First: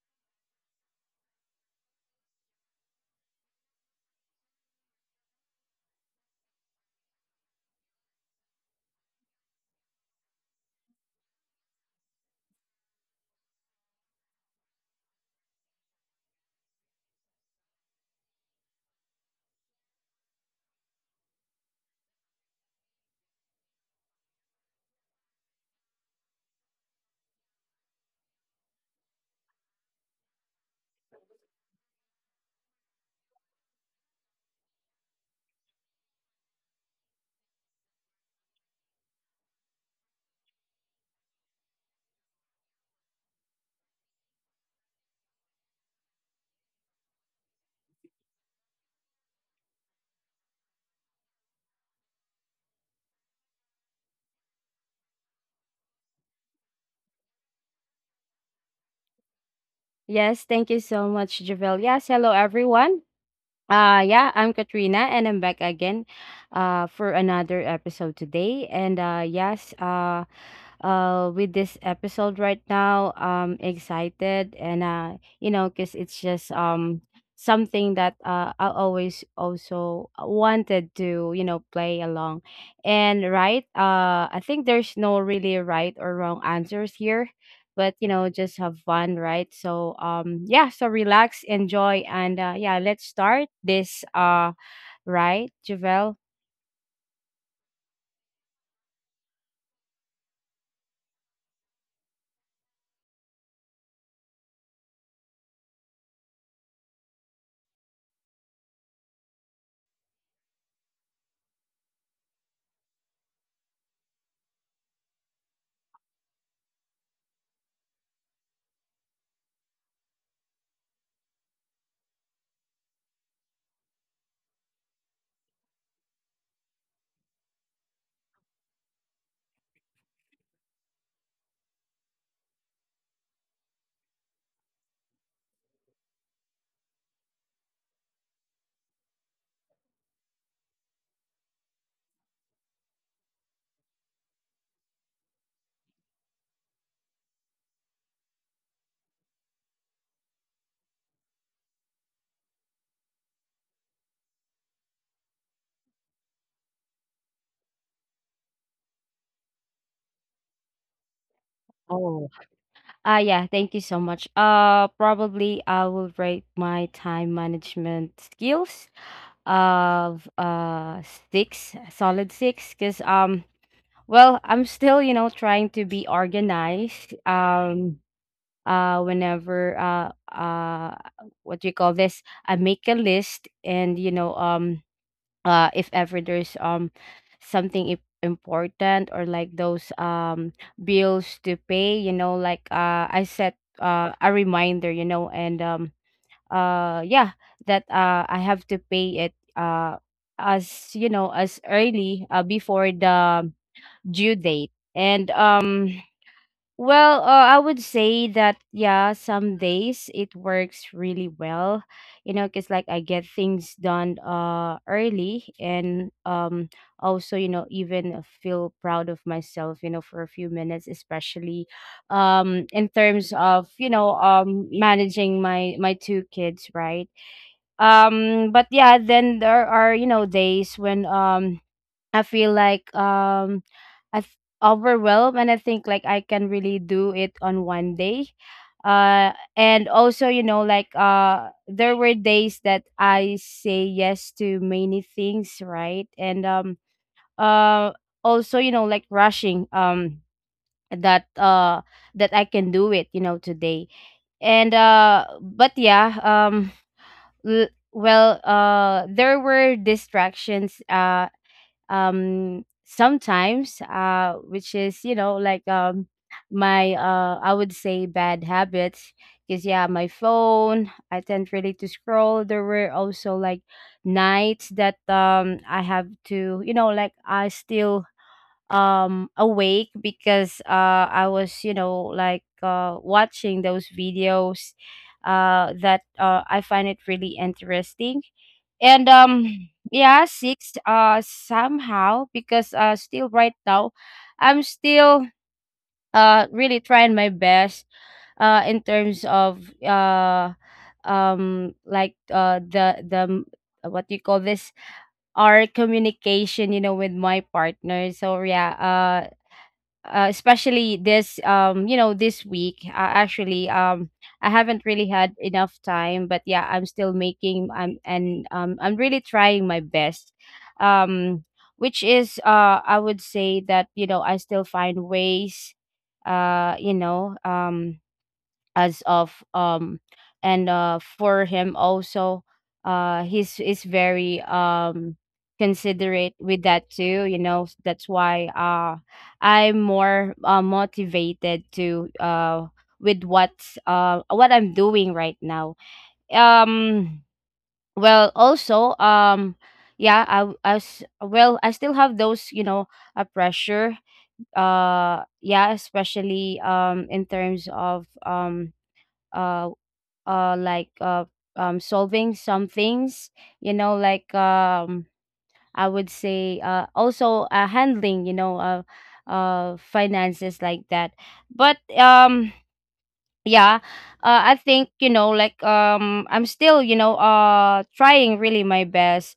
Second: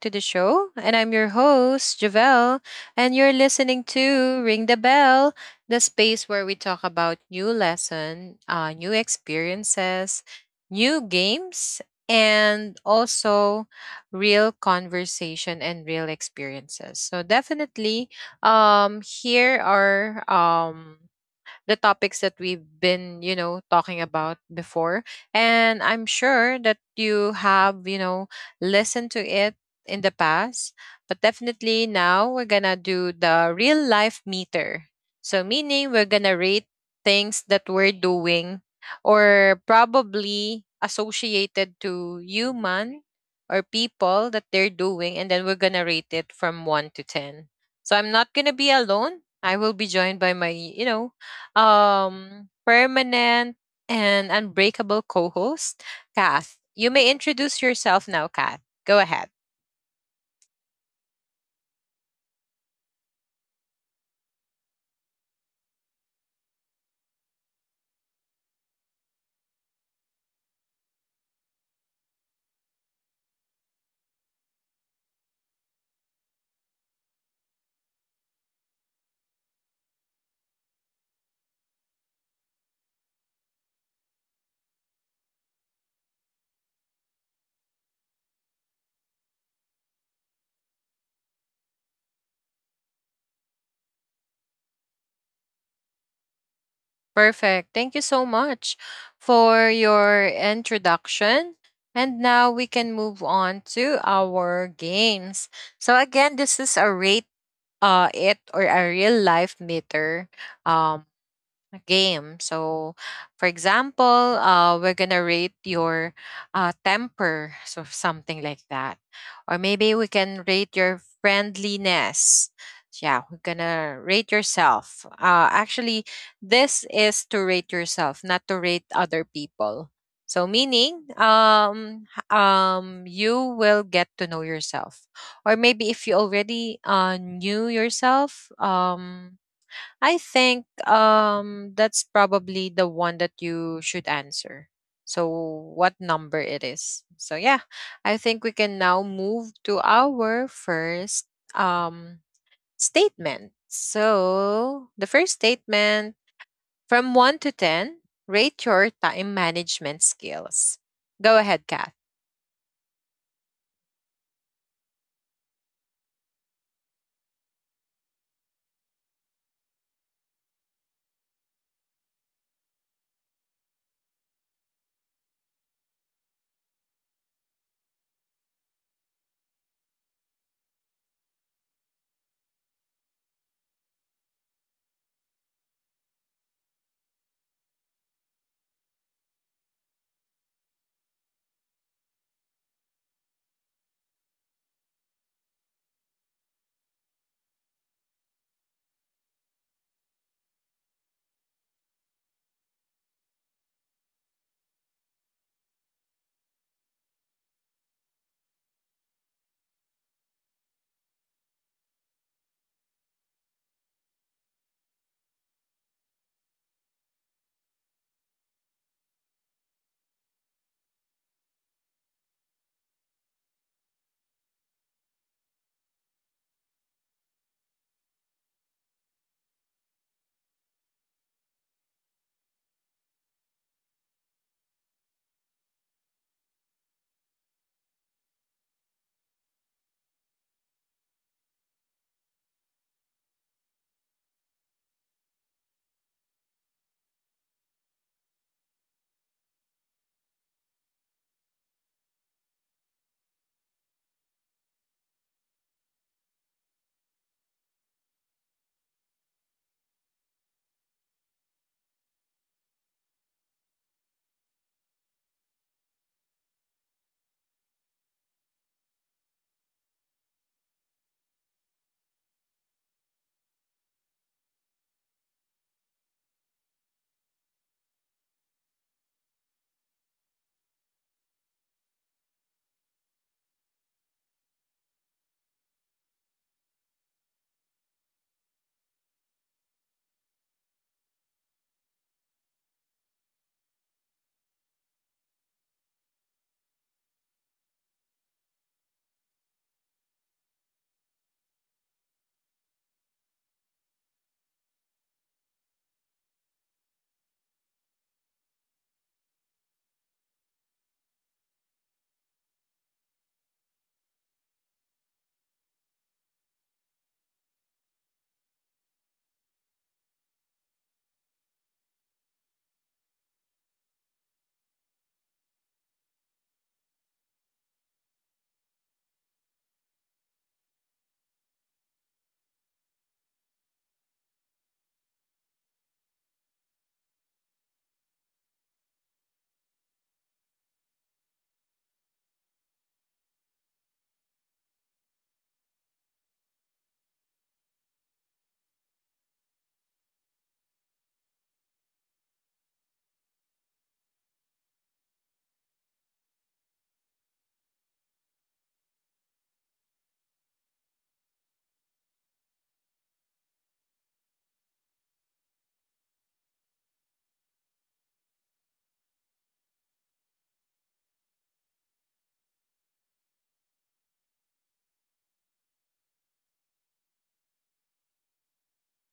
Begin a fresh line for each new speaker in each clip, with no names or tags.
to the show. And I'm your host, Javelle. And you're listening to Ring the Bell, the space where we talk about new experiences, new games, and also real conversation and real experiences. So definitely, here are the topics that we've been, talking about before. And I'm sure that you have, listened to it in the past. But definitely now we're going to do the real life meter. So, meaning we're going to rate things that we're doing or probably associated to human or people that they're doing, and then we're gonna rate it from 1 to 10. So I'm not gonna be alone. I will be joined by my permanent and unbreakable co host, Kath. You may introduce yourself now, Kath. Go ahead.
Yes, thank you so much, Javel. Yes, hello everyone. Yeah, I'm Katrina and I'm back again for another episode today. And yes, with this episode right now, excited, and you know, cuz it's just something that I always also wanted to, play along. And right, I think there's no really right or wrong answers here, but just have fun, right? So yeah, so relax, enjoy, and yeah, let's start this, right, Javel?
Perfect. Thank you so much for your introduction. And now we can move on to our games. So again, this is a rate it or a real life meter um a game. So, for example, we're gonna rate your temper, so something like that, or maybe we can rate your friendliness. Yeah, we're gonna rate yourself. Actually, this is to rate yourself, not to rate other people. So, meaning, you will get to know yourself, or maybe if you already knew yourself, I think that's probably the one that you should answer. So what number it is. So yeah, I think we can now move to our first um statement. So the first statement, from 1 to 10, rate your time management skills. Go ahead, Kath.
Oh, yeah, thank you so much. Probably I will rate my time management skills of, six, a solid six, because well, I'm still, you know, trying to be organized. Whenever, what do you call this, I make a list, and if ever there's something important, or like those bills to pay, you know, like, I set a reminder, you know. And yeah, that I have to pay it as you know, as early, before the due date. And well, I would say that yeah, some days it works really well, you know, because like I get things done early, and also, you know, even, feel proud of myself, you know, for a few minutes, especially in terms of, you know, managing my two kids, right? But yeah, then there are, you know, days when I feel like, I th- overwhelmed, and I think like I can really do it on one day. And also, you know, like, there were days that I say yes to many things, right? And uh also, you know, like rushing, that that I can do it, you know, today. And but yeah, well, there were distractions, sometimes, which is, you know, like, my, I would say, bad habits, because yeah, my phone, I tend really to scroll. There were also, like, nights that I have to, you know, like, I still awake because I was, you know, like, watching those videos that I find it really interesting. And yeah, six, somehow because, still right now, I'm still really trying my best in terms of, like, what do you call this, our communication, you know, with my partner. So yeah, especially this, you know, this week, actually, I haven't really had enough time, but yeah, I'm still making, I'm really trying my best, um which is, I would say that, you know, I still find ways, you know, as of and for him also, he's is very considerate with that too, you know, that's why I'm more, motivated to, with what, what I'm doing right now. um well, also, yeah, I as well, I still have those, you know, a pressure. Yeah, especially in terms of, uh like, solving some things, you know, like, I would say, also, handling, you know, finances like that. But yeah, I think, you know, like, I'm still, you know, trying really my best.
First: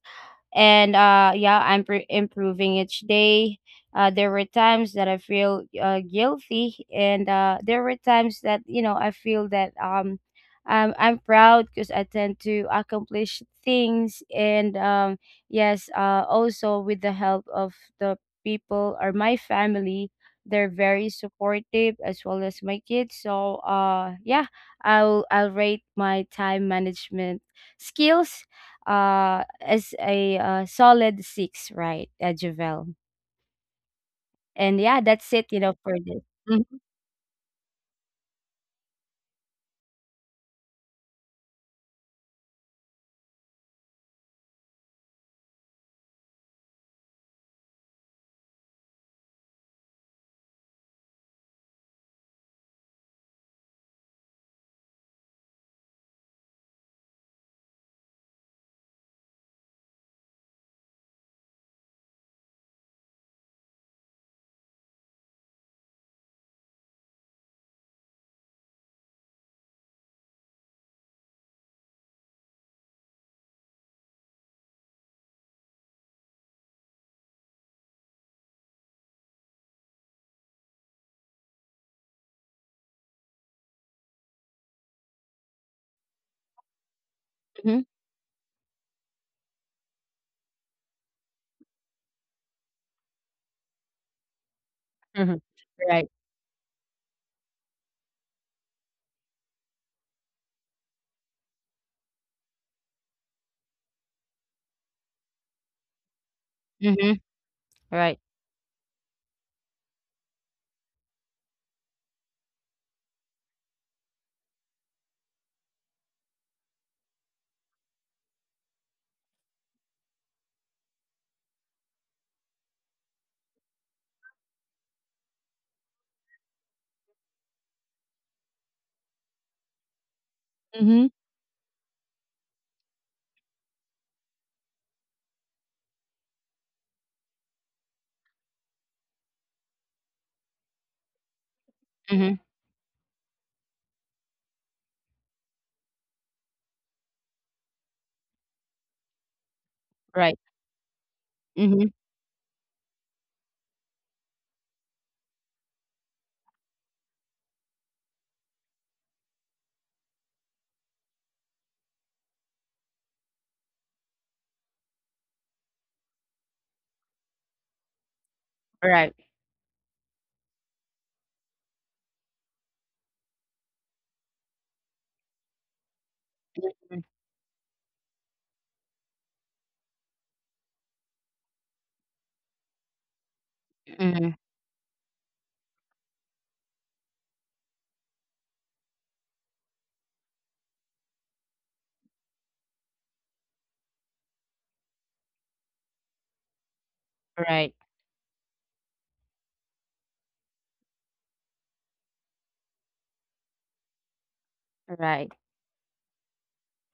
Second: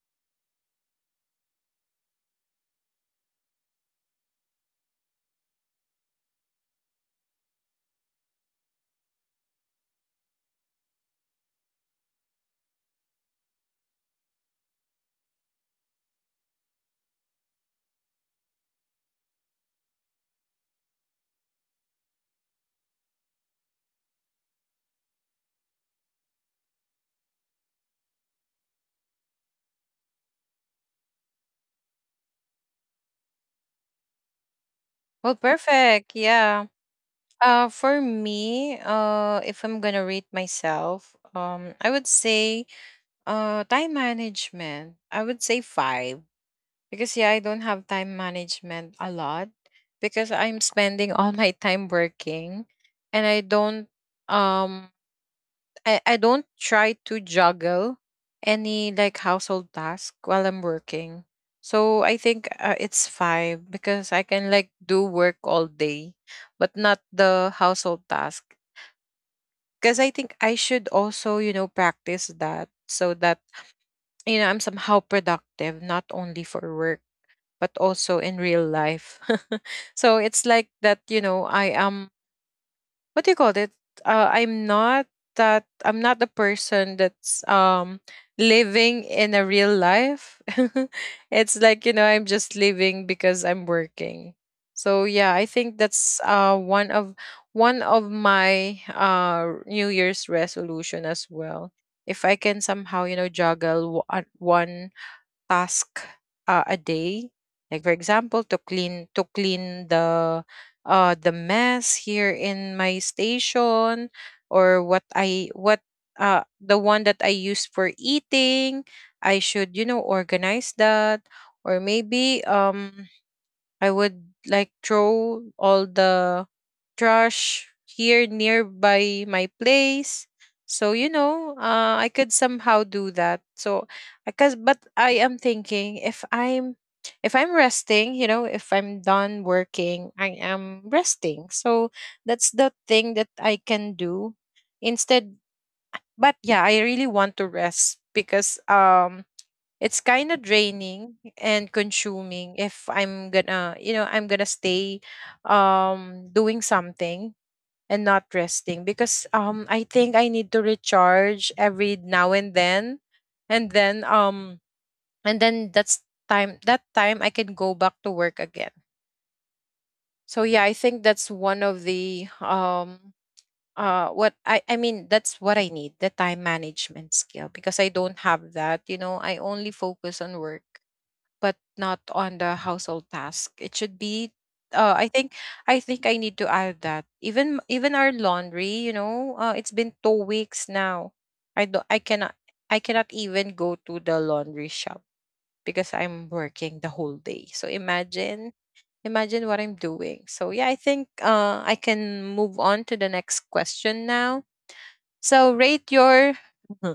And yeah, I'm improving each day. There were times that I feel, guilty, and there were times that, you know, I feel that, I'm proud because I tend to accomplish things. And yes, also with the help of the people, or my family, they're very supportive, as well as my kids. So yeah, I'll rate my time management skills, as a, solid six, right, Javel. And yeah, that's
Well,
it, you know, for
perfect.
this.
Yeah.
Mm-hmm.
For me, if I'm gonna rate myself, I would say time management, I would say five, because yeah, I don't have time management a lot because I'm spending all my time working, and I don't um I don't try to juggle any like household task while I'm working. So I think it's five because I can like do work all day, but not the household task. Because I think I should also, you know, practice that, so that you know, I'm somehow productive, not only for work, but also in real life. So it's like that, you know, I am, what do you call it? I'm not that, I'm not the person that's living in a real life. It's like, you know, I'm just living because I'm working. So yeah,
hmm
I think
Right.
that's one of my New Year's resolution as well. If I can somehow, you know, juggle one task a
Mm-hmm.
day. Like for
Right.
example, to clean the mess here in my station, or what I what the one that I use for eating. I should, you know, organize that, or maybe I would like throw all the trash here nearby my place. So you
Mm-hmm.
know, I could somehow do that. So, because but I am thinking, if I'm resting, you know, if I'm done working, I am resting. So
Mm-hmm.
that's the thing that I can do instead. But yeah, I really want to rest because it's kind
Right.
of draining and
Mm-hmm.
consuming if I'm gonna, you know, I'm gonna stay doing something and not resting, because I think I need to recharge every now and then. And then um and then that's time I can go back to work again.
Right.
So yeah, I think that's one of the what I mean, that's what I need, the time management skill, because I don't have that, you know, I only focus on work but not on the household task. It should
Mm-hmm.
be uh I think I think I need to add that. Even our laundry, you know, it's been 2 weeks now. I do not I cannot even go to the laundry shop because I'm working the whole day. So
Right.
imagine what I'm doing. So yeah, I think I can move on to the next question now.
Right.
So rate your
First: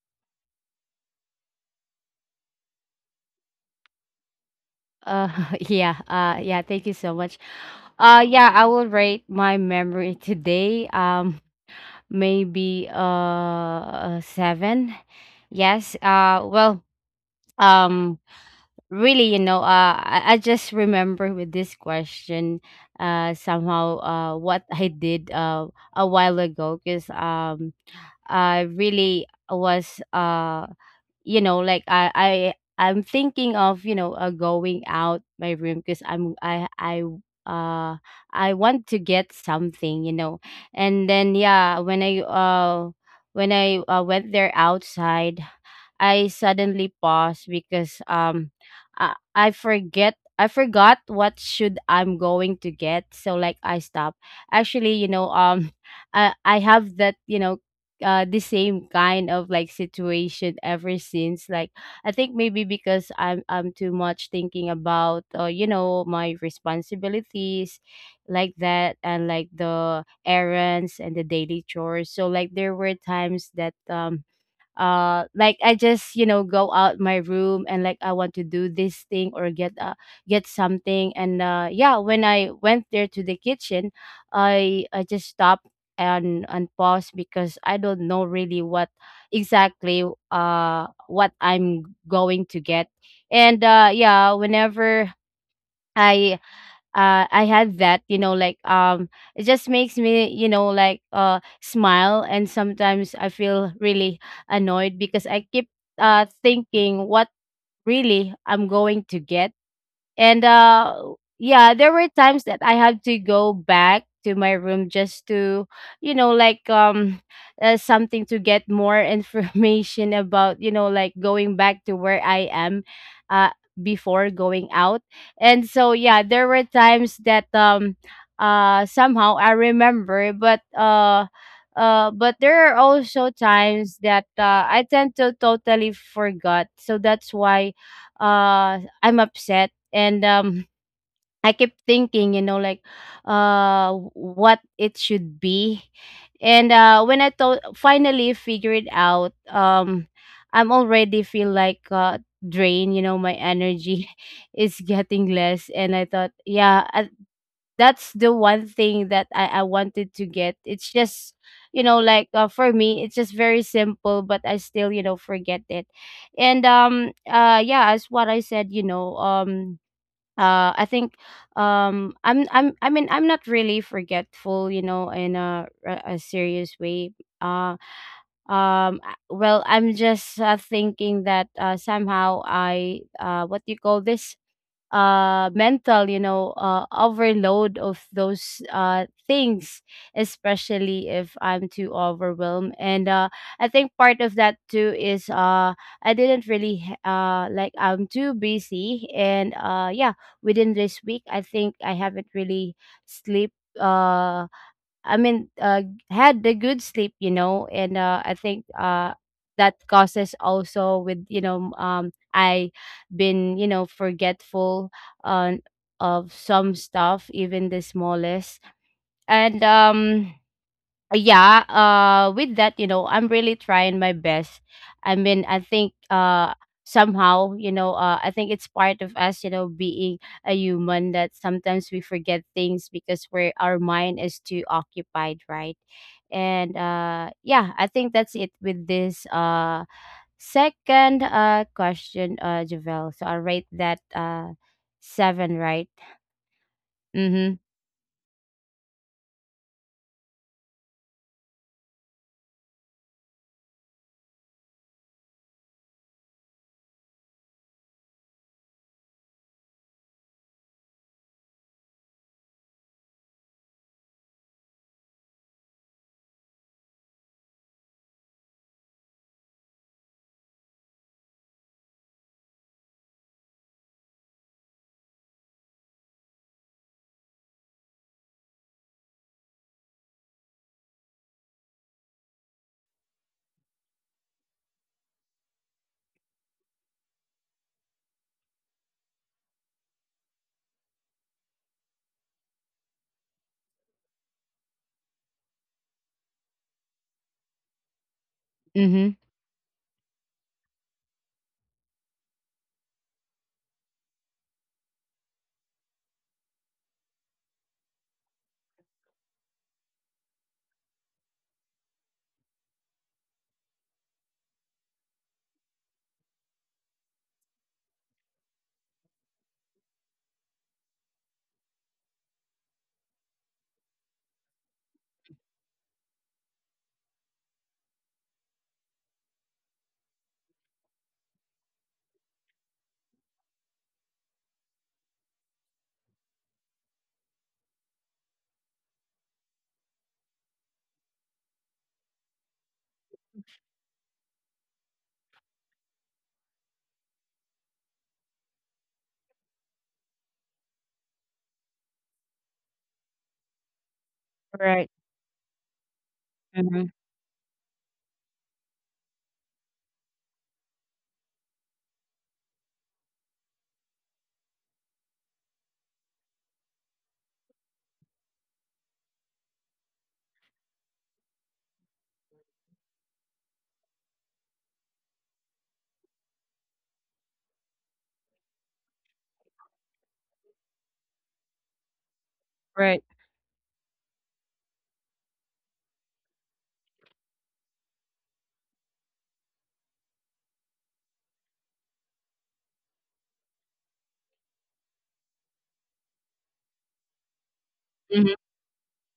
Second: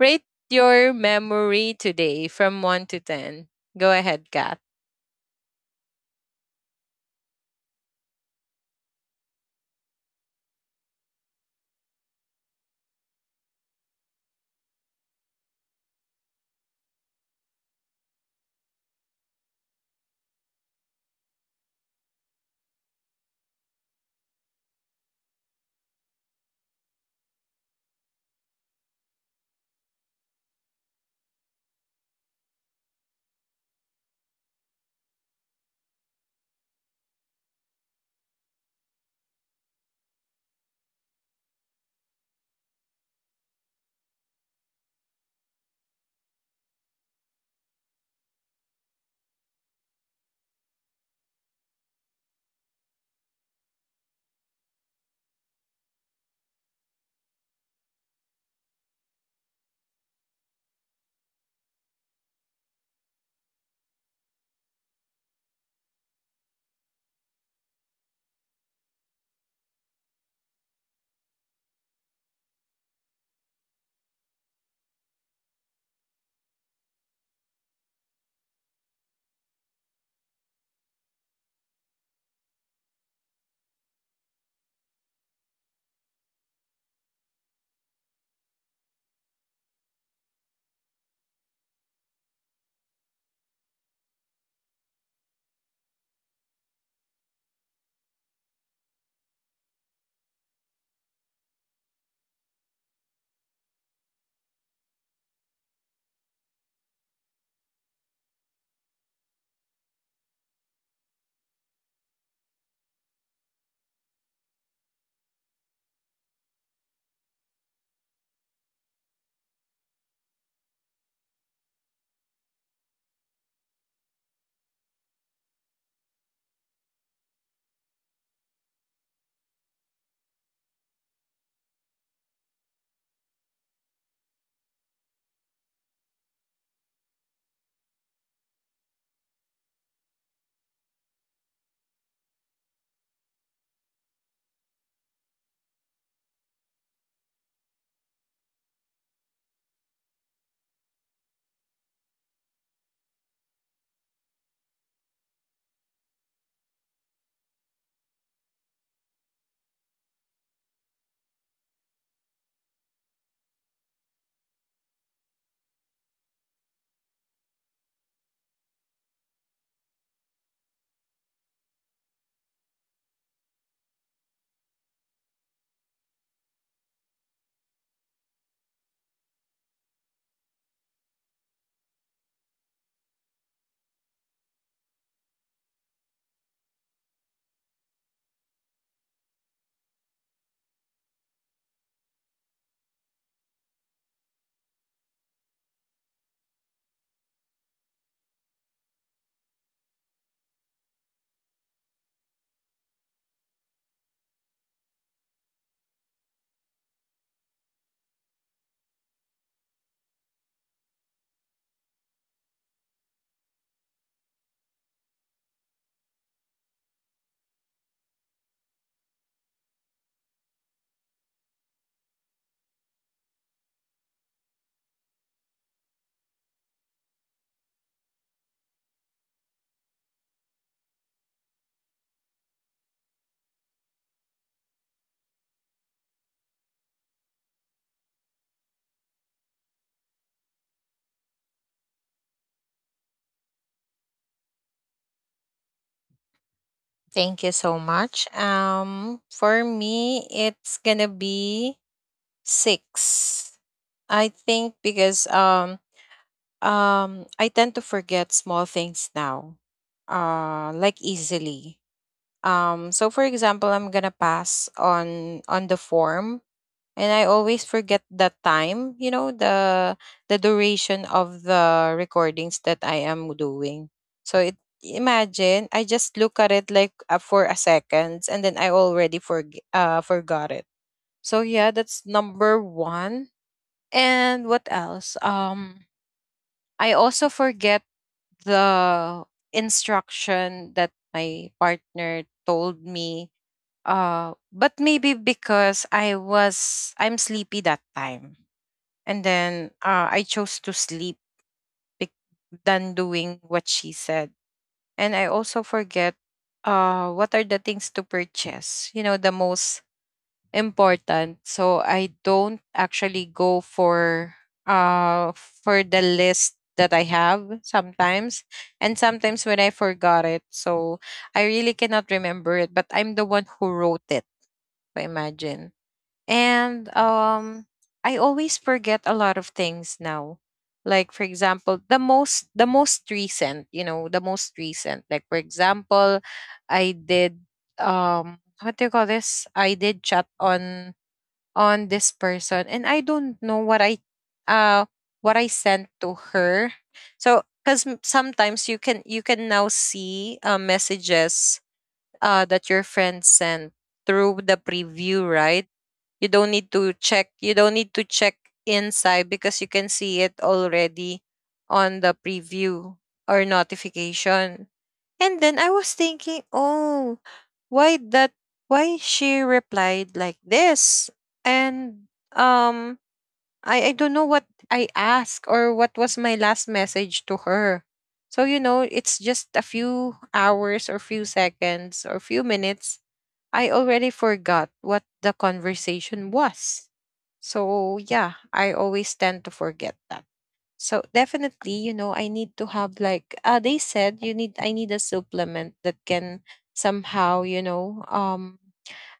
rate your memory today from 1 to 10. Go ahead, Kat.
Uh yeah, yeah, thank you so much. Yeah, I will rate my memory today. Maybe a seven. Yes. Well, um really, you know, I just remember with this question, somehow, what I did a while ago, because I really was, you know, like, I'm thinking of, you know, going out my room because, I'm I uh I want to get something, you know. And then yeah, when I when I, went there outside, I suddenly pause because, I forgot what should I'm going to get. So like I stop. Actually, you know, I have that, you know, the same kind of, like, situation ever since, like, I think maybe because I'm too much thinking about, you know, my responsibilities like that, and like the errands and the daily chores. So like there were times that, like, I just, you know, go out my room, and like I want to do this thing or get, get something. And yeah, when I went there to the kitchen, I just stopped and paused because I don't know really what exactly, what I'm going to get. And yeah, whenever i I had that, you know, like, it just makes me, you know, like, smile, and sometimes I feel really annoyed because I keep thinking what really I'm going to get. And yeah, there were times that I had to go back to my room just to, you know, like, something to get more information about, you know, like going back to where I am uh before going out. And so yeah, there were times that somehow I remember, but, but there are also times that, I tend to totally forgot. So that's why, I'm upset. And I kept thinking, you know, like, what it should be. And when I thought finally figured out, I'm already feel like drained, you know, my energy is getting less. And I thought, yeah, that's the one thing that, I wanted to get. It's just, you know, like, for me, it's just very simple, but I still, you know, forget it. And yeah, as what I said, you know, I think, I mean, I'm not really forgetful, you know, in a, a serious way. uh well, I'm just, thinking that, somehow I what do you call this, mental, you know, overload of those things, especially if I'm too overwhelmed. And I think part of that too is, I didn't really, like, I'm too busy. And yeah, within this week, I think I haven't really sleep, uh I mean, had the good sleep, you know. And I think that causes also with, you know, I been, you know, forgetful on of some stuff, even the smallest. And yeah, with that, you know, I'm really trying my best. I mean, I think, somehow, you know, I think it's part of us, you know, being a human, that sometimes we forget things because we're our mind is too occupied, right? And yeah, I think that's it with this second question, Javel. So I'll rate that, seven, right.
Thank you
Mm-hmm.
so much. For me, it's gonna be six. I think because I tend to forget small things now, like easily. So for example, I'm gonna pass on the form, and I always forget the time, you know, the duration of the recordings that I am doing. So it imagine, I just look at it like for a seconds, and then I already forgot it. So yeah, that's number 1. And what else? I also forget the instruction that my partner told me, but maybe because I'm sleepy that time,
Mm-hmm.
and then I chose to sleep bec- than doing what she said. And I also forget, what are the things to purchase, you know, the most important. So I don't actually go for the list that I have sometimes, and sometimes when I forgot it, so I really cannot remember it, but I'm the one who wrote it. So imagine. And I always forget a lot of things now. Like for example, the most recent, you know, the most recent. Like for example, I did what do you call this? I did chat on this person, and I don't know uh what I sent to her. So, cuz sometimes you can now see messages that your friend sent through the
Right.
preview, right?
Mm-hmm.
You don't need to check inside, because you can see it already on the preview or notification. And then I was thinking, "Oh, why that why she replied like this?" And I don't know what I asked, or what was my last message to her. So, you know, it's just a few hours, or few seconds, or few minutes,
Right.
I already forgot what the conversation was. So, yeah, I always tend to forget that. So, definitely, you know, I need to have like they said you need I need a supplement that can somehow, you know,
Mm-hmm.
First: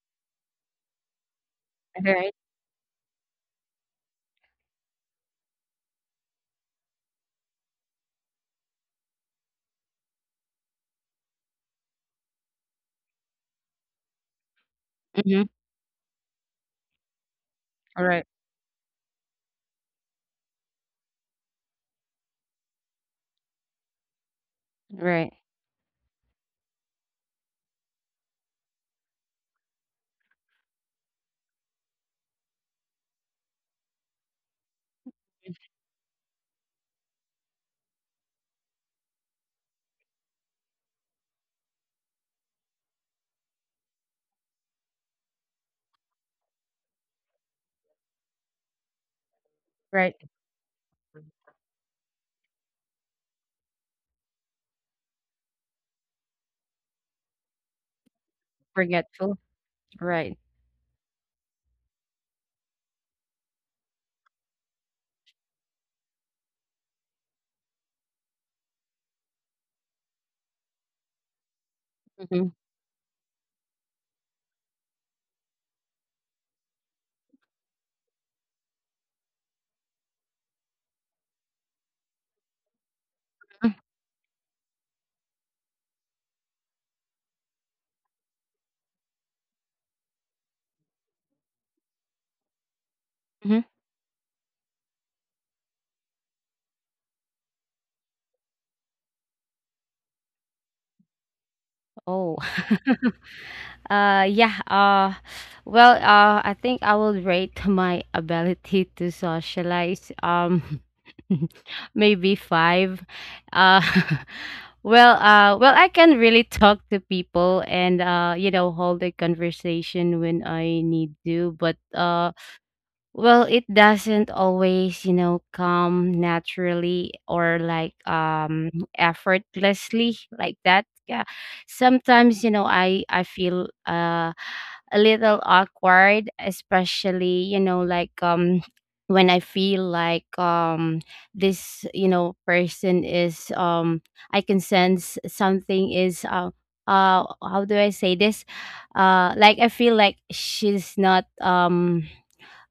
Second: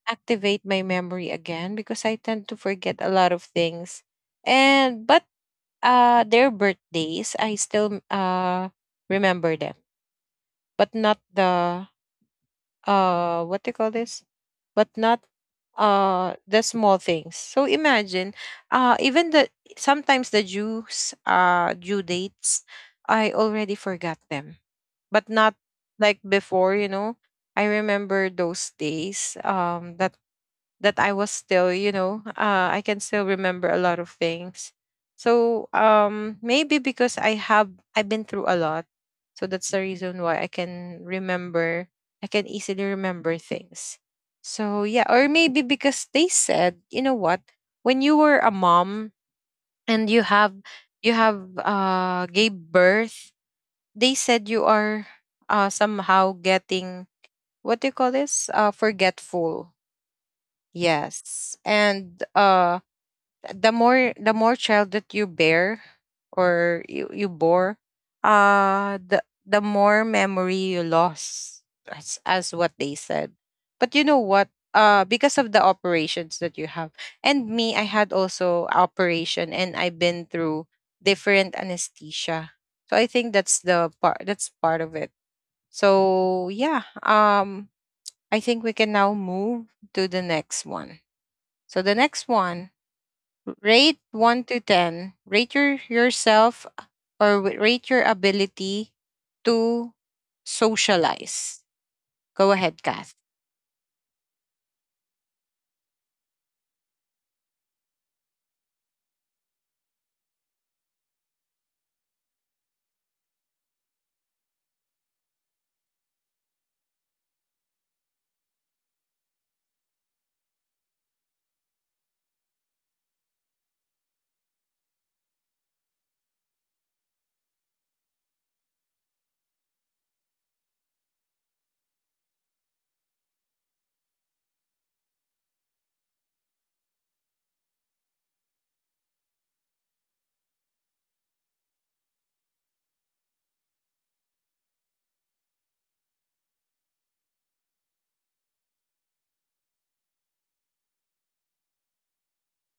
activate my memory again, because I
Right.
tend to forget a lot of things. And but their birthdays, I still remember them, but not the what they call this, but not
Mm-hmm.
the small things. So imagine, even the sometimes the due dates, I already forgot them, but
Right,
not like before, you know. I remember those days that I was still, you know, I can still remember a lot of things. So maybe because I've been through a lot, so that's the reason why I can remember. I can easily remember things. So yeah, or maybe because they said, you know what, when you were a mom and
right.
you have gave birth, they said you are somehow getting, what do you call this?
Forgetful,
Forgetful.
right.
Yes. And the more child that you bear, or you bore, the more memory you lost, as
Mhm.
what they said. But you know what? Because of the operations that you have. And me, I had also operation, and I've been through different anesthesia. So I think that's
Mhm.
the part that's part of it. So yeah, I think we can now move to the next one. So the next one,
Mhm.
rate 1 to 10. Rate yourself, or rate your ability to socialize.
Oh.
Go ahead, Kath.
Yeah, well, I think I will rate my ability to socialize, maybe 5. Uh, well, well, I can really talk to people, and, you know, hold a conversation when I need to, but, well, it doesn't always, you know, come naturally, or like effortlessly, like that. Yeah. Sometimes, you know, I feel a little awkward, especially, you know, like when I feel like this, you know, person is, I can sense something is, how do I say this? Like I feel like she's not, um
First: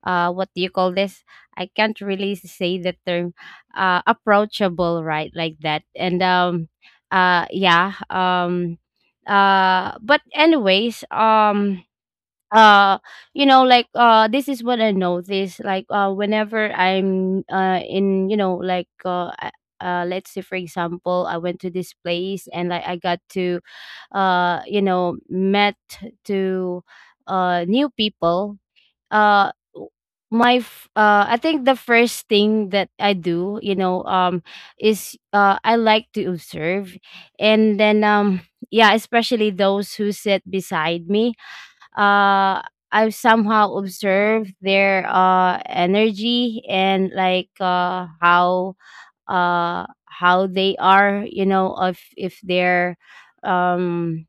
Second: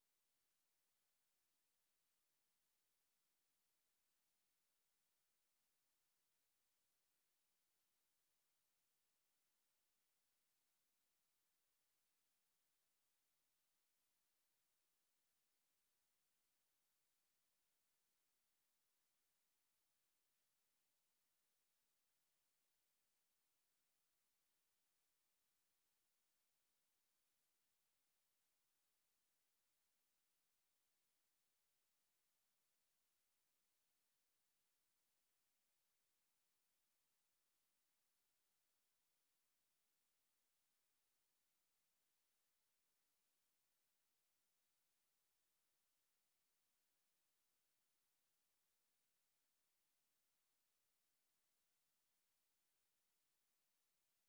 uh what do you call this? I can't really say the term, approachable, right, like that. And um uh yeah um uh but anyways, uh like, this is what I notice, like, whenever I'm, in, you know, like, let's say, for example, I went to this place and like I got to, met to new people. uh w- I think the first thing that I do, you know, is, I like to observe. And then yeah, especially those who sit beside me. uh I somehow observe their energy, and like, how they are, you know, if they're, um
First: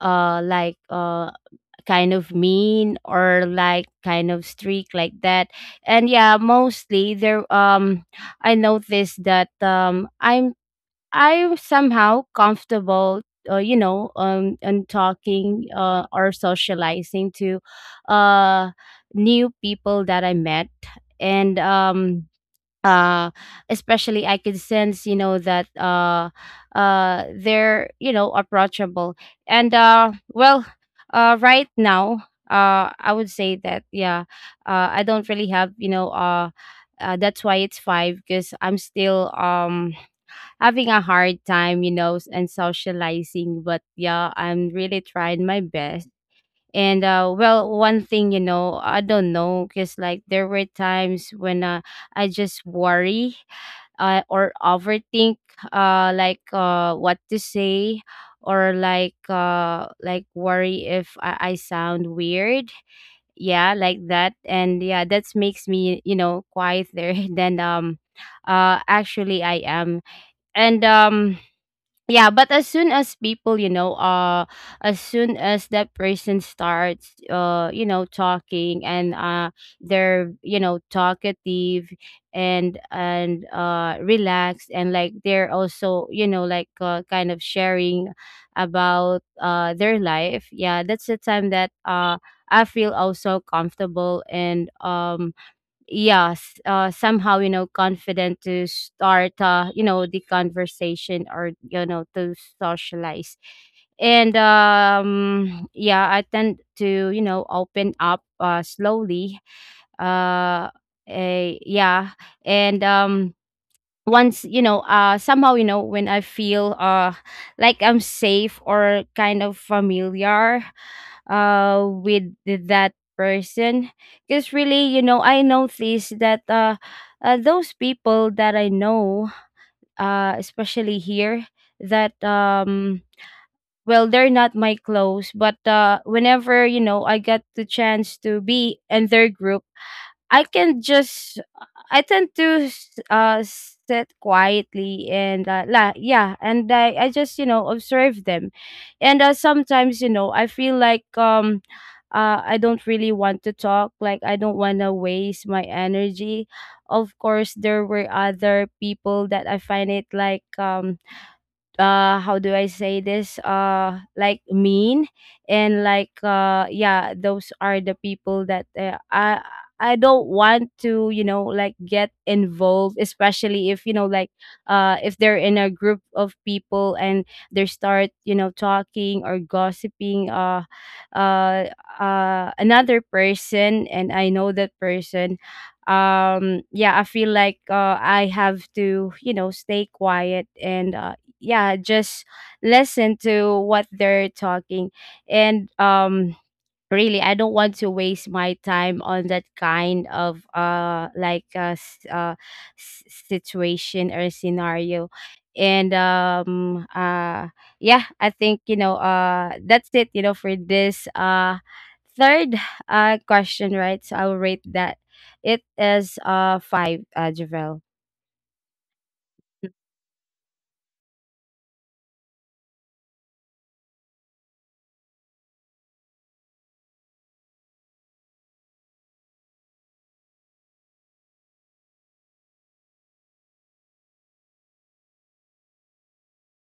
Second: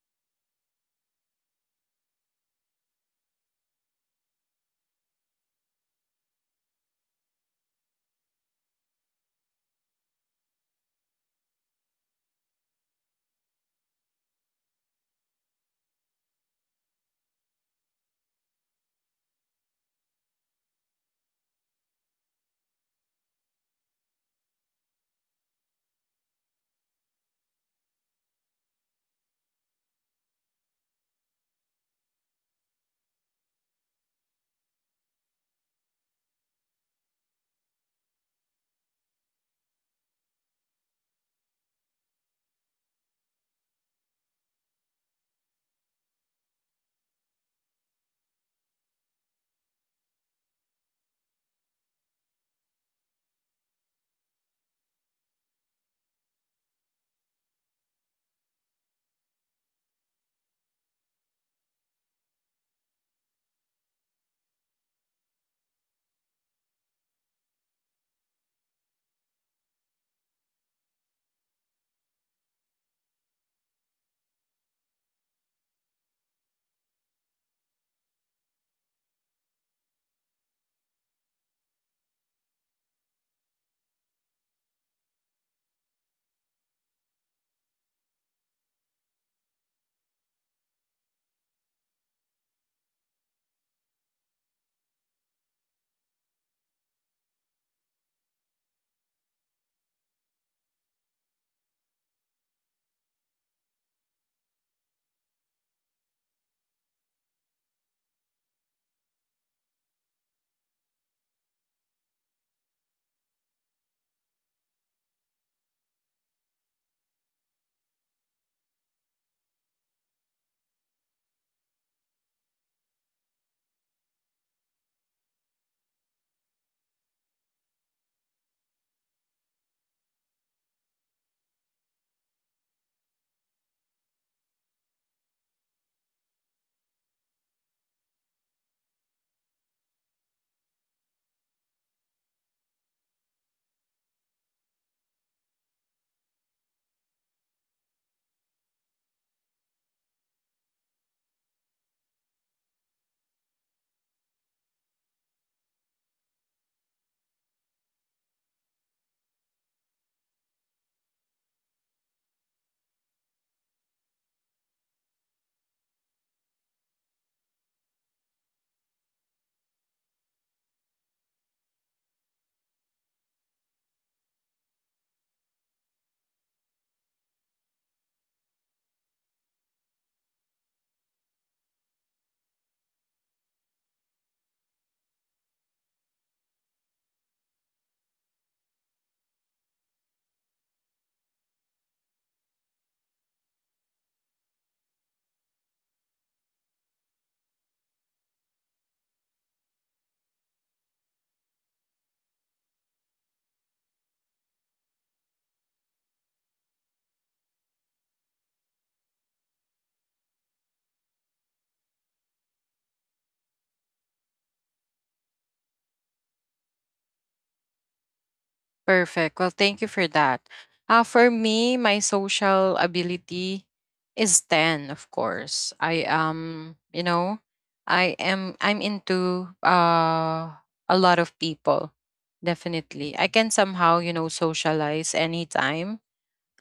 uh like uh kind of mean, or like kind of streak, like that. And yeah, mostly there, I noticed that I'm, somehow comfortable, you know, and talking, or socializing to uh new people that I met. And um uh especially I could sense, you know, that, they're, you know, approachable. And right now, I would say that yeah, I don't really have, you know, that's why it's 5, because I'm still having a hard time, you know, and socializing. But yeah, I'm really trying my best. And one thing, you know, I don't know, because like there were times when, I just worry, or overthink, what to say, or like, worry if I sound weird, yeah, like that. And yeah, that makes me, you know, quieter than, actually I am. And yeah, but as soon as people, you know, as soon as that person starts, you know, talking, and, they're, you know, talkative, and relaxed, and like they're also, you know, like, kind of sharing about their life. Yeah, that's the time that, I feel also comfortable, and yes, somehow, you know, confident to start, you know, the conversation, or, you know, to socialize. And yeah, I tend to, you know, open up, slowly. uh, yeah. And once, you know, somehow, you know, when I feel, like I'm safe, or kind of familiar, with that person. Because really, you know, I noticed that, those people that I know, especially here, that, well, they're not my close, but, whenever, you know, I got the chance to be in their group, I can just, I tend to, sit quietly and, la yeah, and I just, you know, observe them. And sometimes, you know, I feel like, I don't really want to talk, like I don't want to waste my energy. Of course, there were other people that I find it like, uh, how do I say this, like mean. And like, yeah, those are the people that, I don't want to, you know, like get involved, especially if, you know, like, if they're in a group of people and they start, you know, talking or gossiping, uh another person, and I know that person. Yeah, I feel like, I have to, you know, stay quiet, and, yeah, just listen to what they're talking. And really, I don't want to waste my time on that kind of, situation or scenario. And yeah, I think, you know, that's it, you know, for this, third, question, right? So I will rate that it is, 5, Javel.
Perfect. Well,
Yeah.
thank you for that. For me, my social ability is 10, of course. I am, you know, I'm into a lot of people. Definitely. I can somehow, you know, socialize anytime.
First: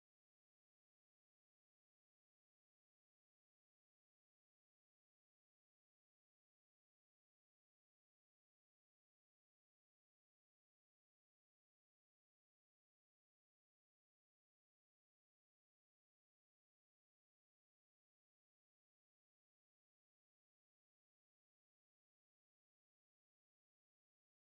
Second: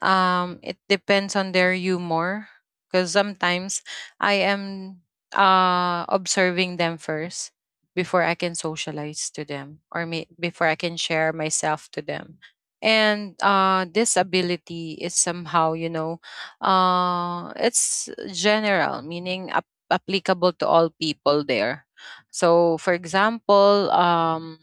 It depends on their humor, because sometimes I am observing them first before I can socialize to them, or before I can share myself to them. And this ability is somehow, you know, it's general, meaning applicable to all people there. So for example,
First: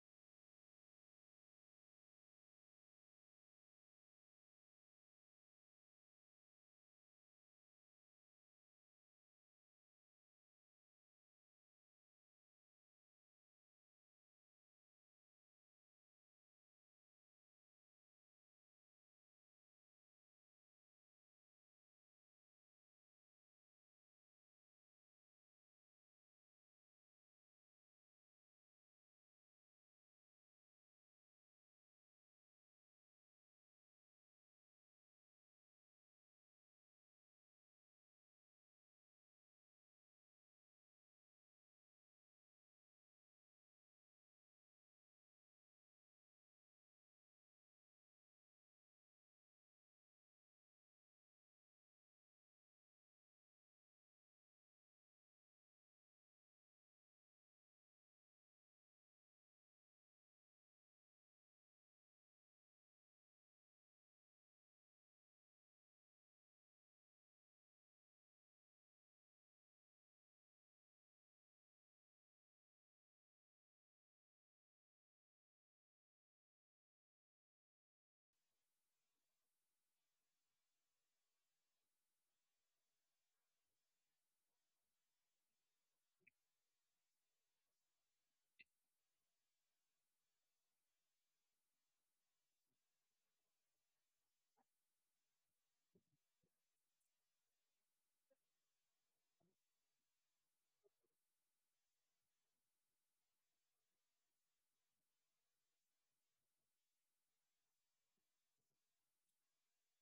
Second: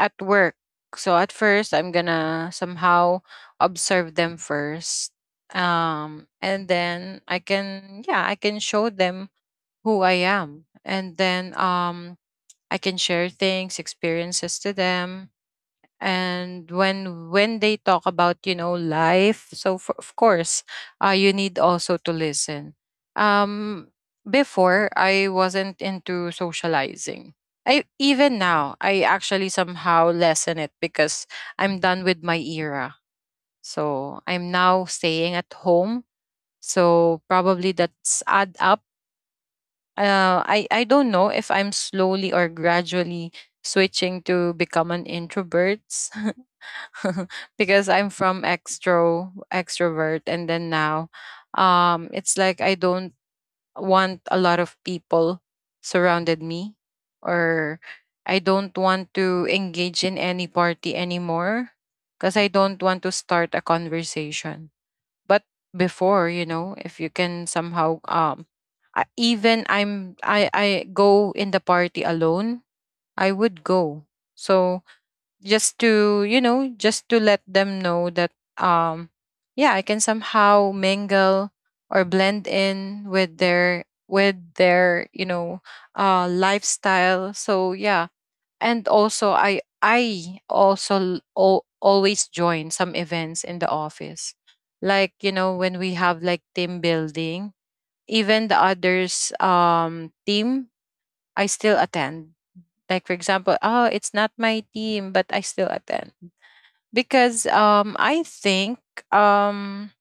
at work. So at first, I'm gonna somehow observe them first. And then I can, yeah, I can show them who I am. And then I can share things, experiences to them. And when they talk about life. So of course, you need also to listen. um Before I wasn't into socializing. I even now, I actually somehow lessen it because I'm done with my era, so I'm now staying at home, so probably that's add up. I don't know if I'm slowly or gradually switching to become an introvert. Because I'm from extrovert, and then now, it's like I don't want a lot of people surrounded me, or I don't want to engage in any party anymore because I don't want to start a conversation. But before, you know, if you can somehow, even I go in the party alone, I would go. So just to let them know that, um yeah, I can somehow mingle or blend in with their with their lifestyle. So yeah. And also I also always join some events in the office, like, you know, when we have like team building. Even the others, team, I still attend. Like, for example, oh, it's not my team, but I still attend because I think, um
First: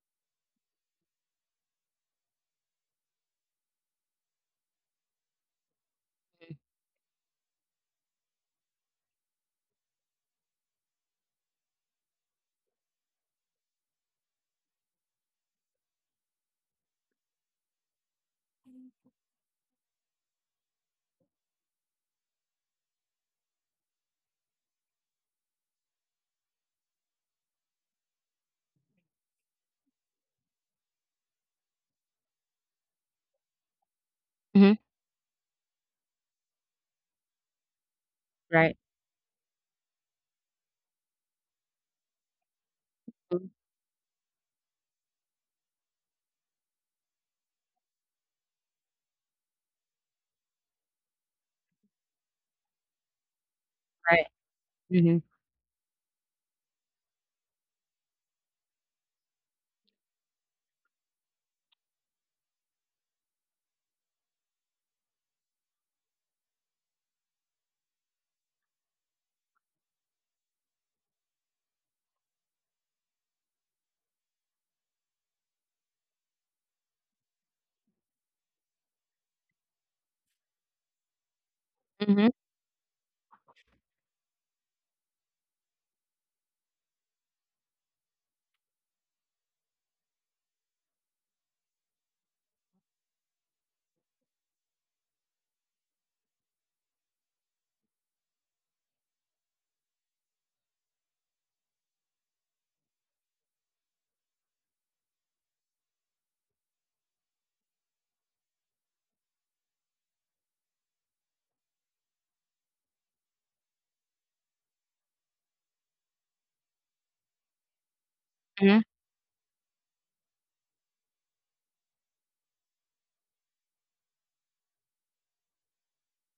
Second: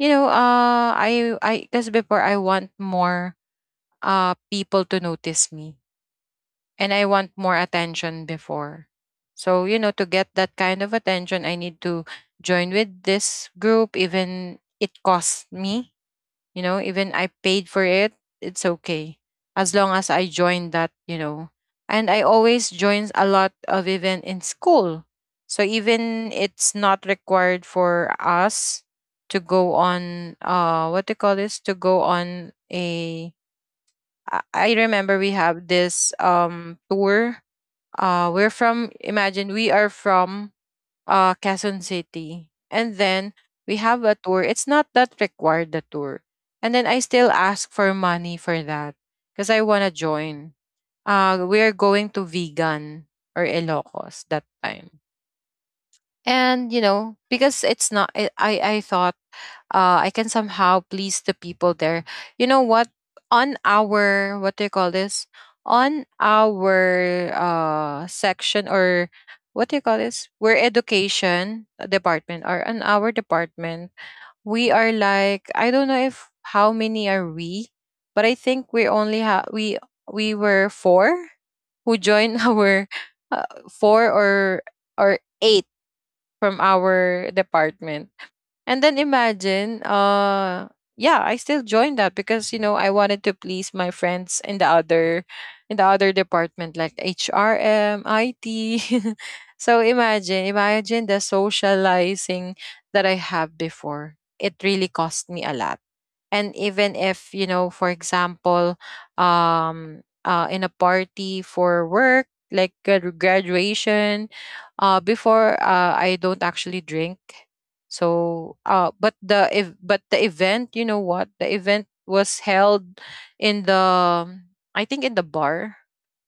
you know I because before I want more people to notice me, and I want more attention before. So to get that kind of attention, I need to join with this group even it costs me. Even I paid for it, it's okay. As long as I join that. And I always join a lot of event in school, so even it's not required for us to go on, what do you call this? To go on a, I
Mhm.
I remember we have this tour. We're
Right.
from Imagine we are from Quezon City. And
Mhm.
then we have a tour. It's not that required, the tour. And then I still ask for money for that because I want to join. We are going to Vegan or
Right.
Ilocos that time.
Mhm.
And because it's not, I thought I can somehow please the people there. You know what, on our, what do you call this, on our, section, or what do you call this, we're education department, or on our department. We are like, I don't know if how many are we, but I think we only have we were four who
Mhm.
joined our, uh, four or eight from our department. And then imagine, yeah, I still joined that because I wanted to please my friends in the other, department like HRM, IT. So imagine, imagine the socializing that I have before. It really cost me a lot. And even if, you know, for example, in a party for work, like graduation, before, I don't actually drink. So,
Mhm.
but the if but the event, you know what, the event was held in the I think in the bar.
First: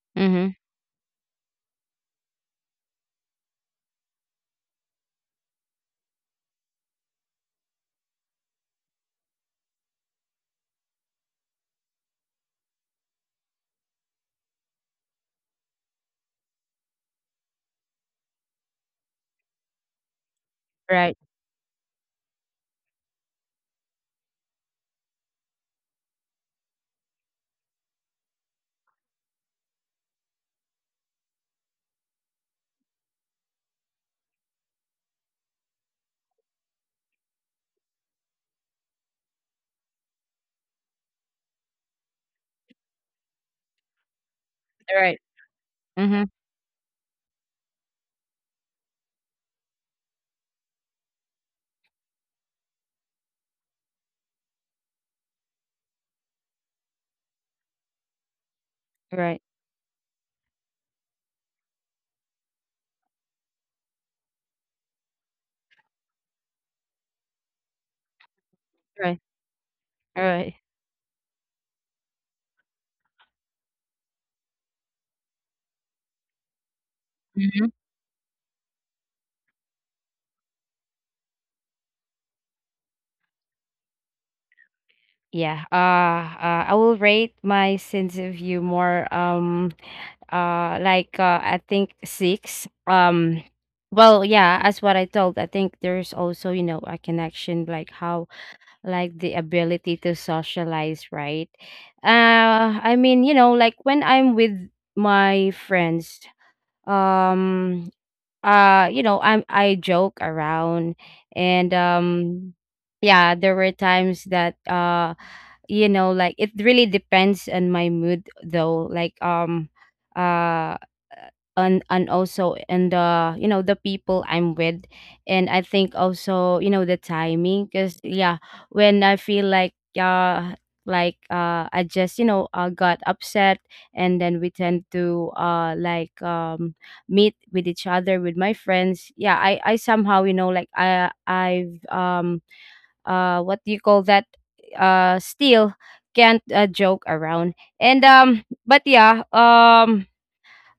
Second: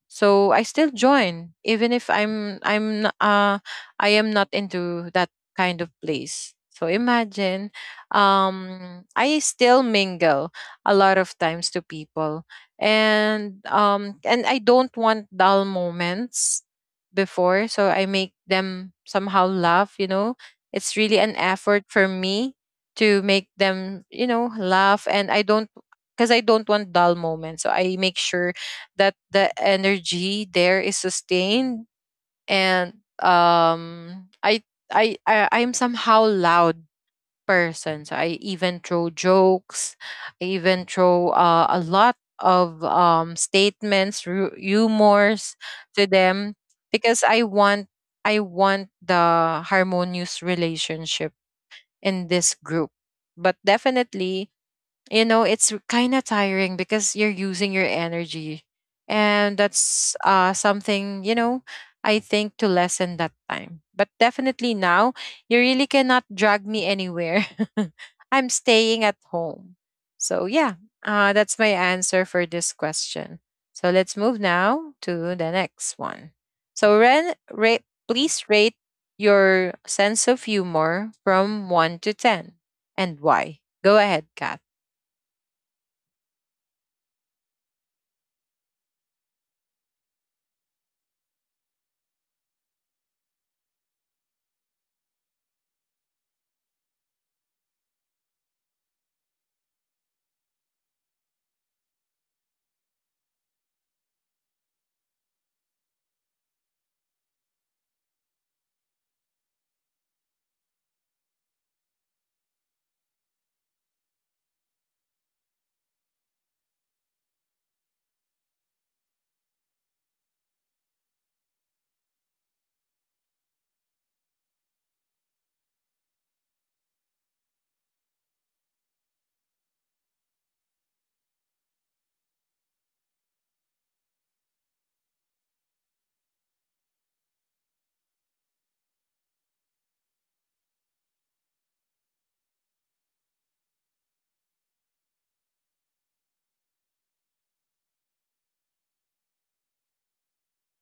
So
Mhm.
I still join even if, I am not into that kind of place. So imagine, I still mingle a lot of times to people, and I don't want dull moments before, so I make them somehow laugh. It's really
Right.
an effort for me to make them laugh, and I don't because I don't want dull moments, so I make sure that the energy there is sustained. And, um I I'm somehow loud person. So I even throw jokes, I even throw a lot of statements,
Right.
humors to
Mhm.
them because I want the harmonious relationship in this group. But definitely, it's kind of tiring because you're using your energy,
Right.
and that's something. I think to lessen that time. But definitely now, you really cannot drag me anywhere. I'm staying at
Right.
home. So
Right.
yeah, that's my answer for this question. So let's move now to the next one. So ren
Mhm.
rate please rate your sense of humor from 1 to 10, and why. Go ahead, Kat.
Yeah. I will rate my sense of humor, I think 6. Well, yeah, as what I told, I think there's also, you know, a connection, like how, like the ability to socialize, right? I mean, you know, like when I'm with my friends, um you know, I'm, I joke around. And yeah, there were times that, you know, like it really depends on my mood, though. Like, uh and also, and the, you know, the people I'm with. And I think also, you know, the timing, because yeah, when I feel like, uh I just, you know, got upset, and then we tend to, meet with each other with my friends. Yeah, I somehow, you know, like I've what do you call that, still can't, joke around. And but yeah,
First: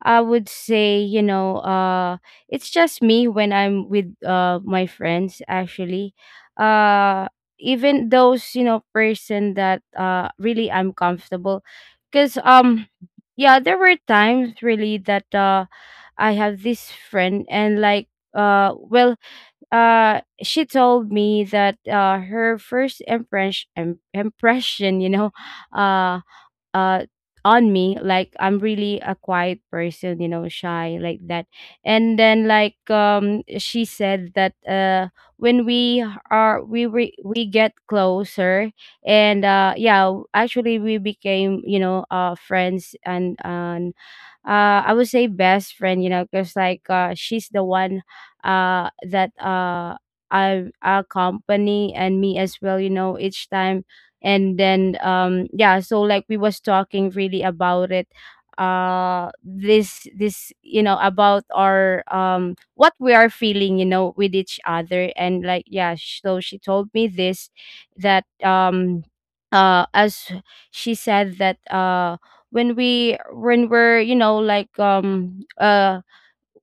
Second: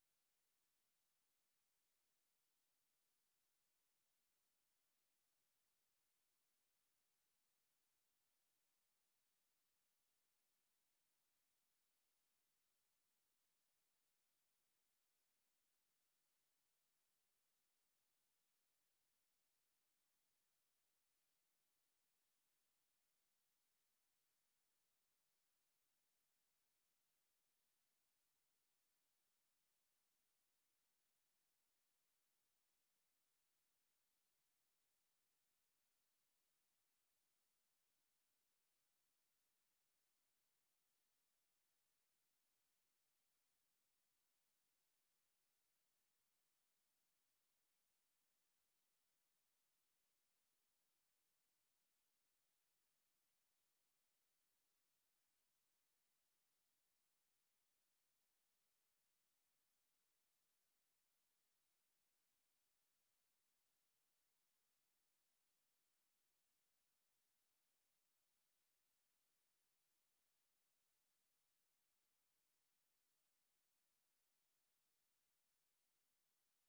I would say, you know, it's just me when I'm with, my friends, actually. Uh Even those, you know, person that, really I'm comfortable, cuz yeah, there were times really that, I have this friend, and like, well, she told me that, her first impression, you know, uh uh on me, like I'm really a quiet person, you know, shy, like that. And then like, she said that, when we are, we get closer, and, yeah, actually we became, you know, friends, and I would say best friend, you know, because like, she's the one, that I accompany, and me as well, you know, each time. And then yeah, so like we was talking really about it, this, this, you know, about our, what we are feeling, you know, with each other. And like, yeah, so she told me this, that, as she said that, when we, when we're, you know, like,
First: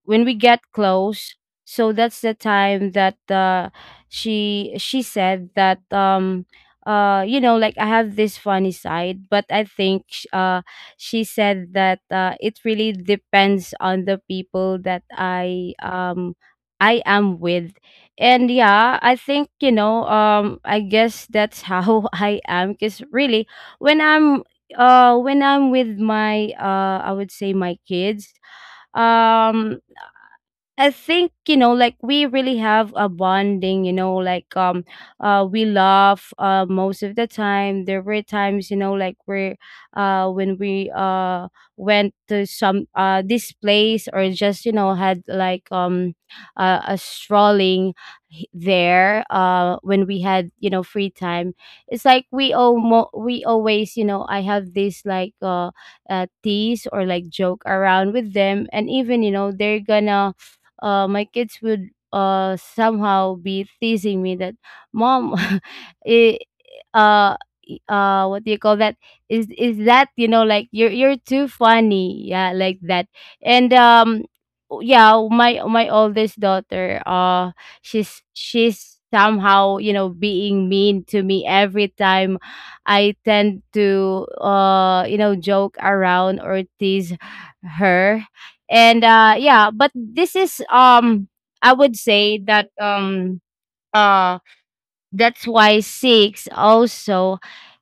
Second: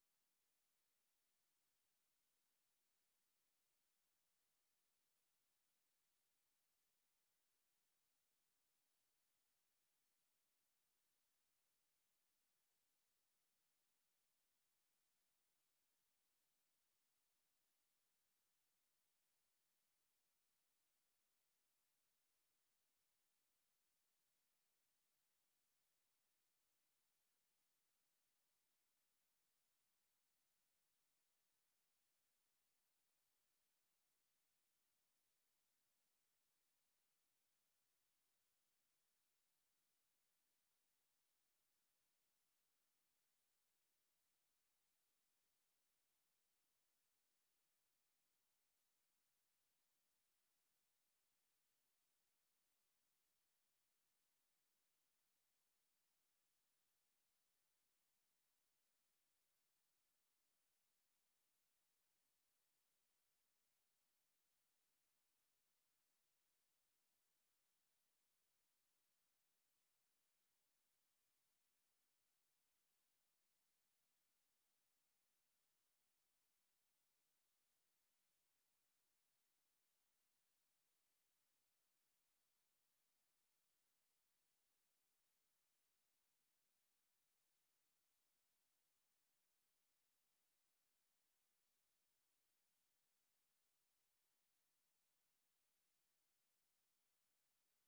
when we get close, so that's the time that, she said that, you know, like I have this funny side. But I think, she said that, it really depends on the people that I, I am with. And yeah, I think, you know, I guess that's how I am, because really, when I'm, when I'm with my, I would say, my kids. um I think, you know, like we really have a bonding, you know, like, we laugh, most of the time. There were times, you know, like we're, when we, went to some, this place, or just, you know, had like, a strolling, h- there when we had, you know, free time. It's like we almo we always, you know, I have this like, uh, tease, or like joke around with them. And even, you know, they're gonna, my kids would, somehow be teasing me that, "Mom, it, uh, what do you call that? Is that, you know, like you're too funny, yeah, like that." And yeah, my oldest daughter, she's somehow, you know, being mean to me every time I tend to, you know, joke around or tease her. And yeah, but this is, I would say that, uh that's why 6 also.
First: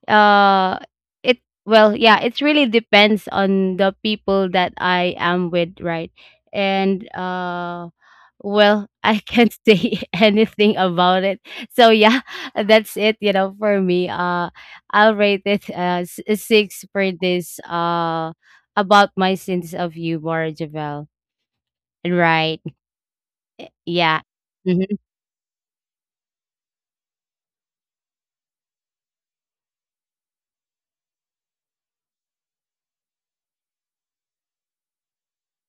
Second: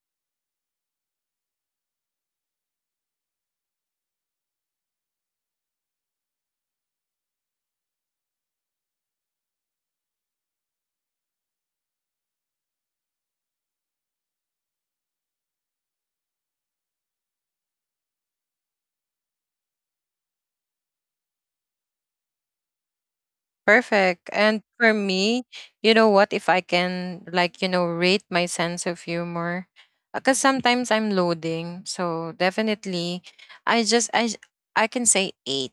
Uh it Well, yeah, it really depends on the people that I am with, right? And well, I can't say anything about it. So yeah, that's it, you know, for me. I'll rate it as 6 for this, about my sense of humor, Javel. Right. Eh, yeah.
Perfect. And
Mhm,
for me, you know what? If I can, like, you know, rate my sense of humor, because sometimes I'm loading. So definitely, I just, I, j- I can say eight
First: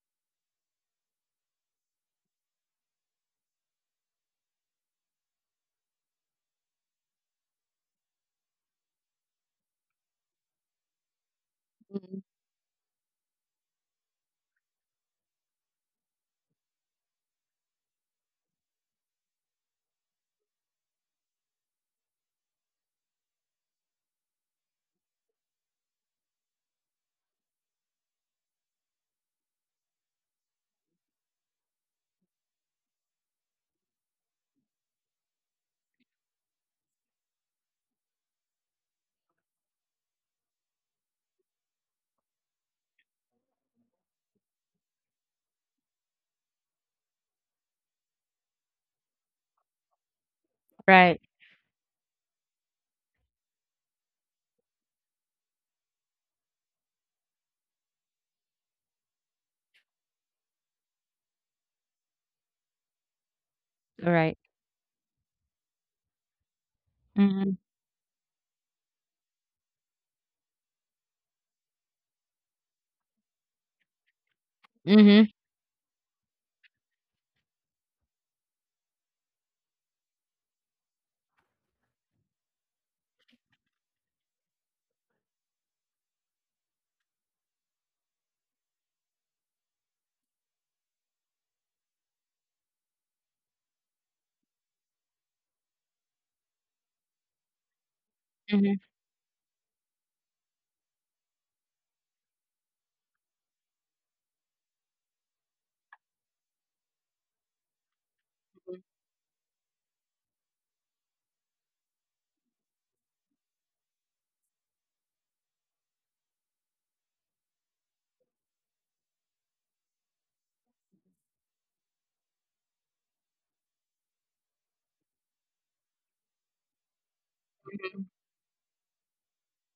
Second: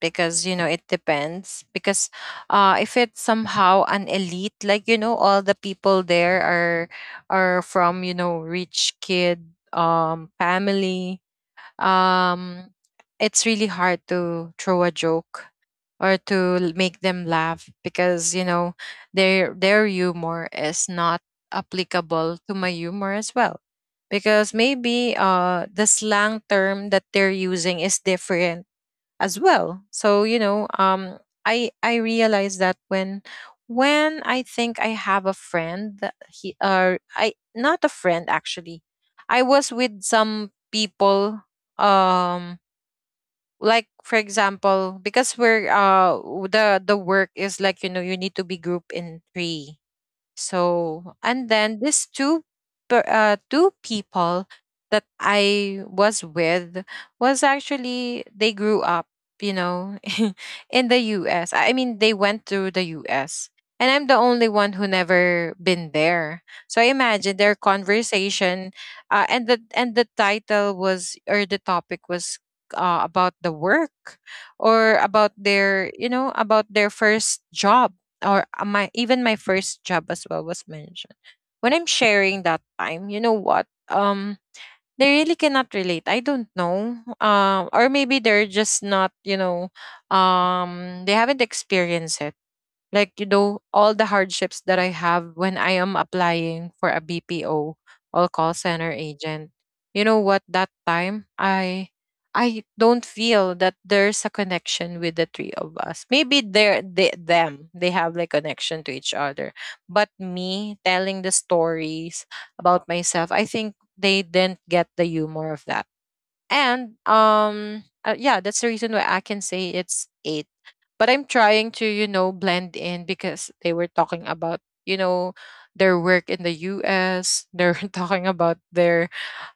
because, it depends. Because if it's somehow an elite, all the people there are from, rich kid family,
mhm.
um, it's really hard to throw a joke or to make them laugh because their humor is not applicable to my humor as well, because maybe the slang term that they're using is different as well. So, I realize that when I think I have a friend, that he or I, not a friend actually, I was with some people. Um, like for example, because we're the work is like, you need to be grouped in three.
Right,
So, and then these two people that I was with was actually, they grew up, you know, in the U.S. I mean, they went through the U.S. And I'm the
right.
only one who never been there. So I
Mhm,
imagine their conversation, and the title was, or the topic was, about the work, or
mhm,
about their first job, or my even my first job as well was mentioned. When I'm sharing that time, you know what? They really cannot relate. I don't know. Or maybe they're just not, they haven't experienced it like, all the hardships that I have when I am applying for a BPO or call
mhm,
center agent. You know what, that time, I don't feel that there's a connection with the three of us. Maybe they're they, them they have like connection to each other. But me telling the stories about myself, I think they didn't get the humor of that. And, yeah, that's the reason why I can say it's eight, but I'm trying to, blend in because they were talking about, you know their work in the US. They're
mhm.
talking about their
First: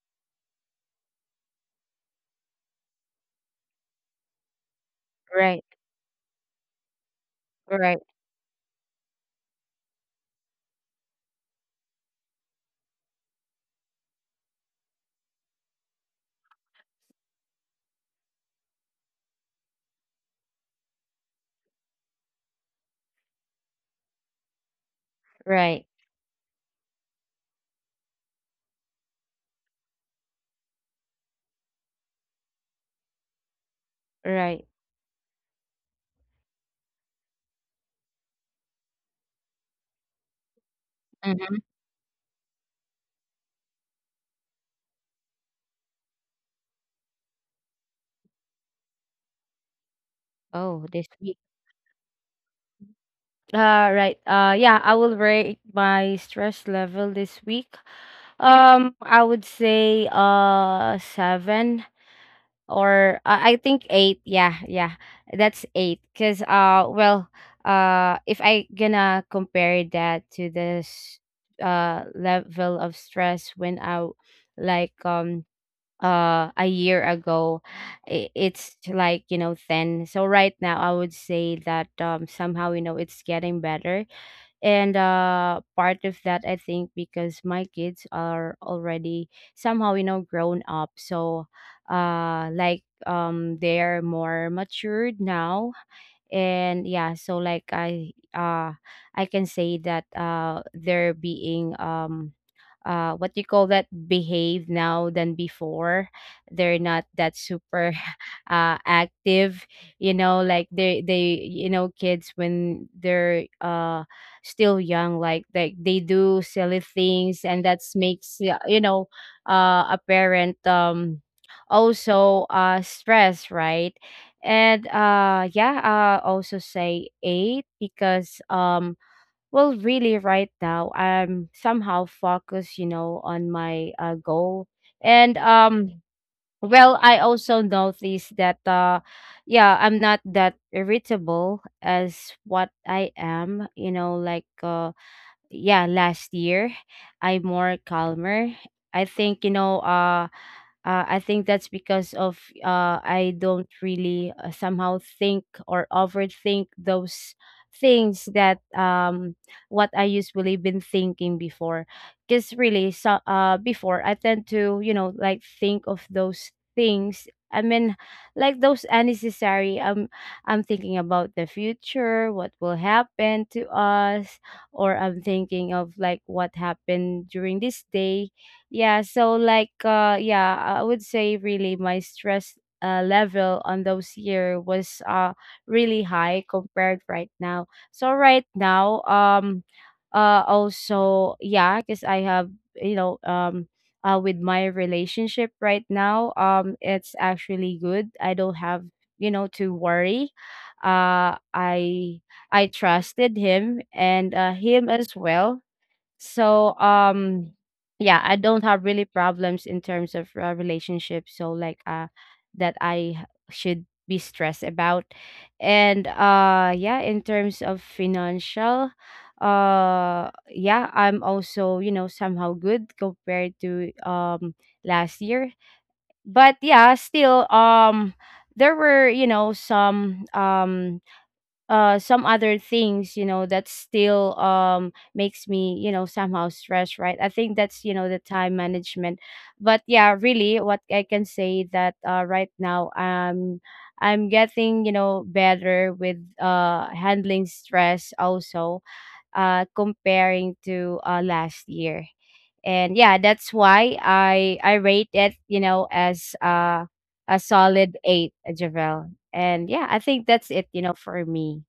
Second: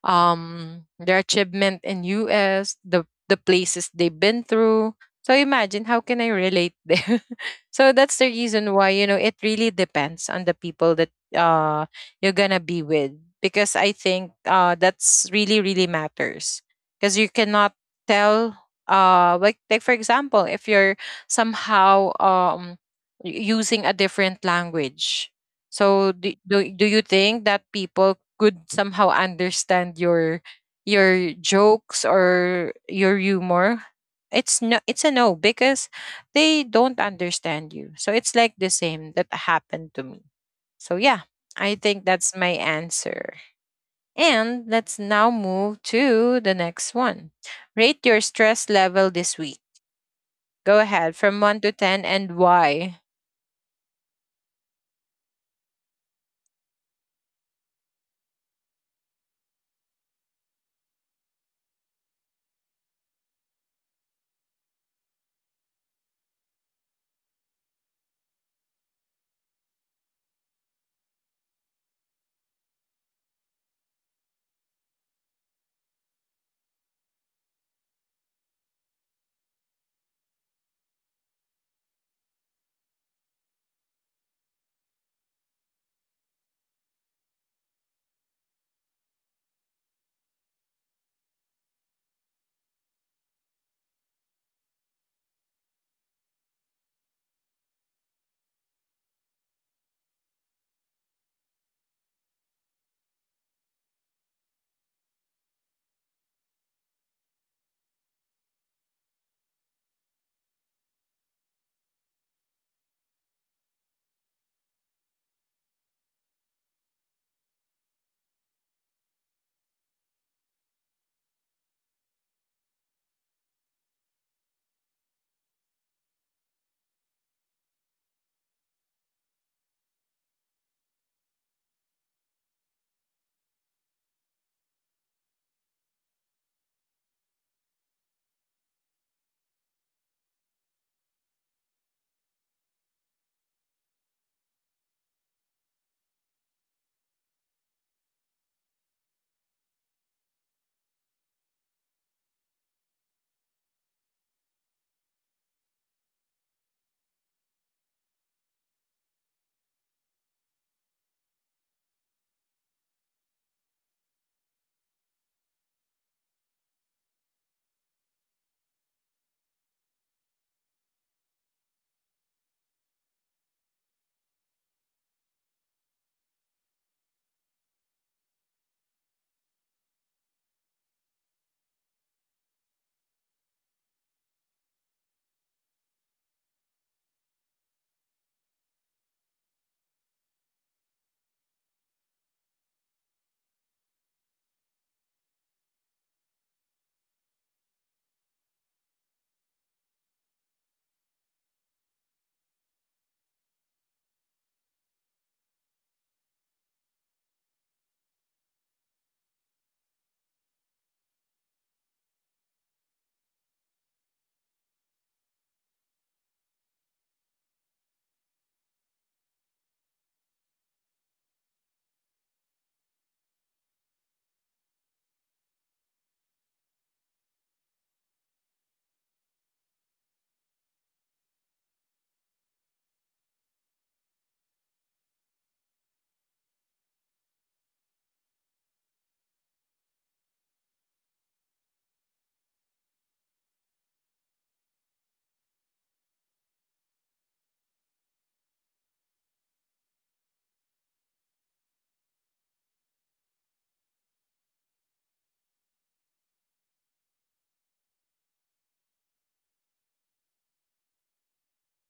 um their achievement in US, the places they've been through. So
Right,
imagine, how can I relate there? So
right,
that's the reason why, it really depends on the people that uh you're gonna be with. Because I think, that's really really matters. Because you cannot tell, like, for example, if you're somehow, using a different language,
right,
so do you think that people could somehow understand your jokes or your humor? It's no,
right.
it's a no, because they don't understand you. So it's like the same that happened to me. So yeah,
Mhm.
I think that's my answer. And let's now move to the next one. Rate your stress level this week. Go
Oh, this
ahead,
week.
from 1 to 10, and why.
Uh, right. Yeah, I will rate my stress level this week. I would say, 7. Or, I think 8. Yeah, yeah, that's 8. Cause, well, if I gonna compare that to this, level of stress when I, like, a year ago, it's like, you know, 10. So right now I would say that, somehow, you know, it's getting better. And, part of that, I think, because my kids are already somehow, you know, grown up. So, like, they're more matured now. And yeah, so like I, I can say that, they're being, what do you call that, behave now than before. They're not that super active. You know, like they, you know, kids, when they're, still young, like they do silly things. And that's makes, you know, a parent, also, stress, right? And yeah, also say 8, because, well, really, right now, I'm somehow focused, you know, on my, goal. And, well, I also noticed that, yeah, I'm not that irritable as what I am, you know, like, yeah, last year, I'm more calmer. I think, you know, I think that's because of, I don't really, somehow think or overthink those things that, what I usually been thinking before. Because really, so, before I tend to, you know, like think of those things. I mean, like, those unnecessary. I'm thinking about the future, what will happen to us, or I'm thinking of like what happened during this day. Yeah, so like yeah I would say really my stress level on those year was really high compared right now. So right now, also, yeah, because I have, you know um with my relationship right now, um, it's actually good. I don't have, to worry. Uh i i trusted him and him as well. So, yeah, I don't have really problems in terms of relationships. So like that I should be stressed about. And yeah, in terms of financial, yeah, I'm also, you know, somehow good compared to, um, last year. But yeah, still, um, there were, you know, some, um, some other things, you know, that still, um, makes me, you know, somehow stressed, right? I think that's, you know, the time management. But yeah, really what I can say, that right now, um, I'm getting, you know, better with handling stress also, comparing to last year. And yeah, that's why I rate it, you know, as a solid eight, Javel. And yeah, I think that's it, you know, for me.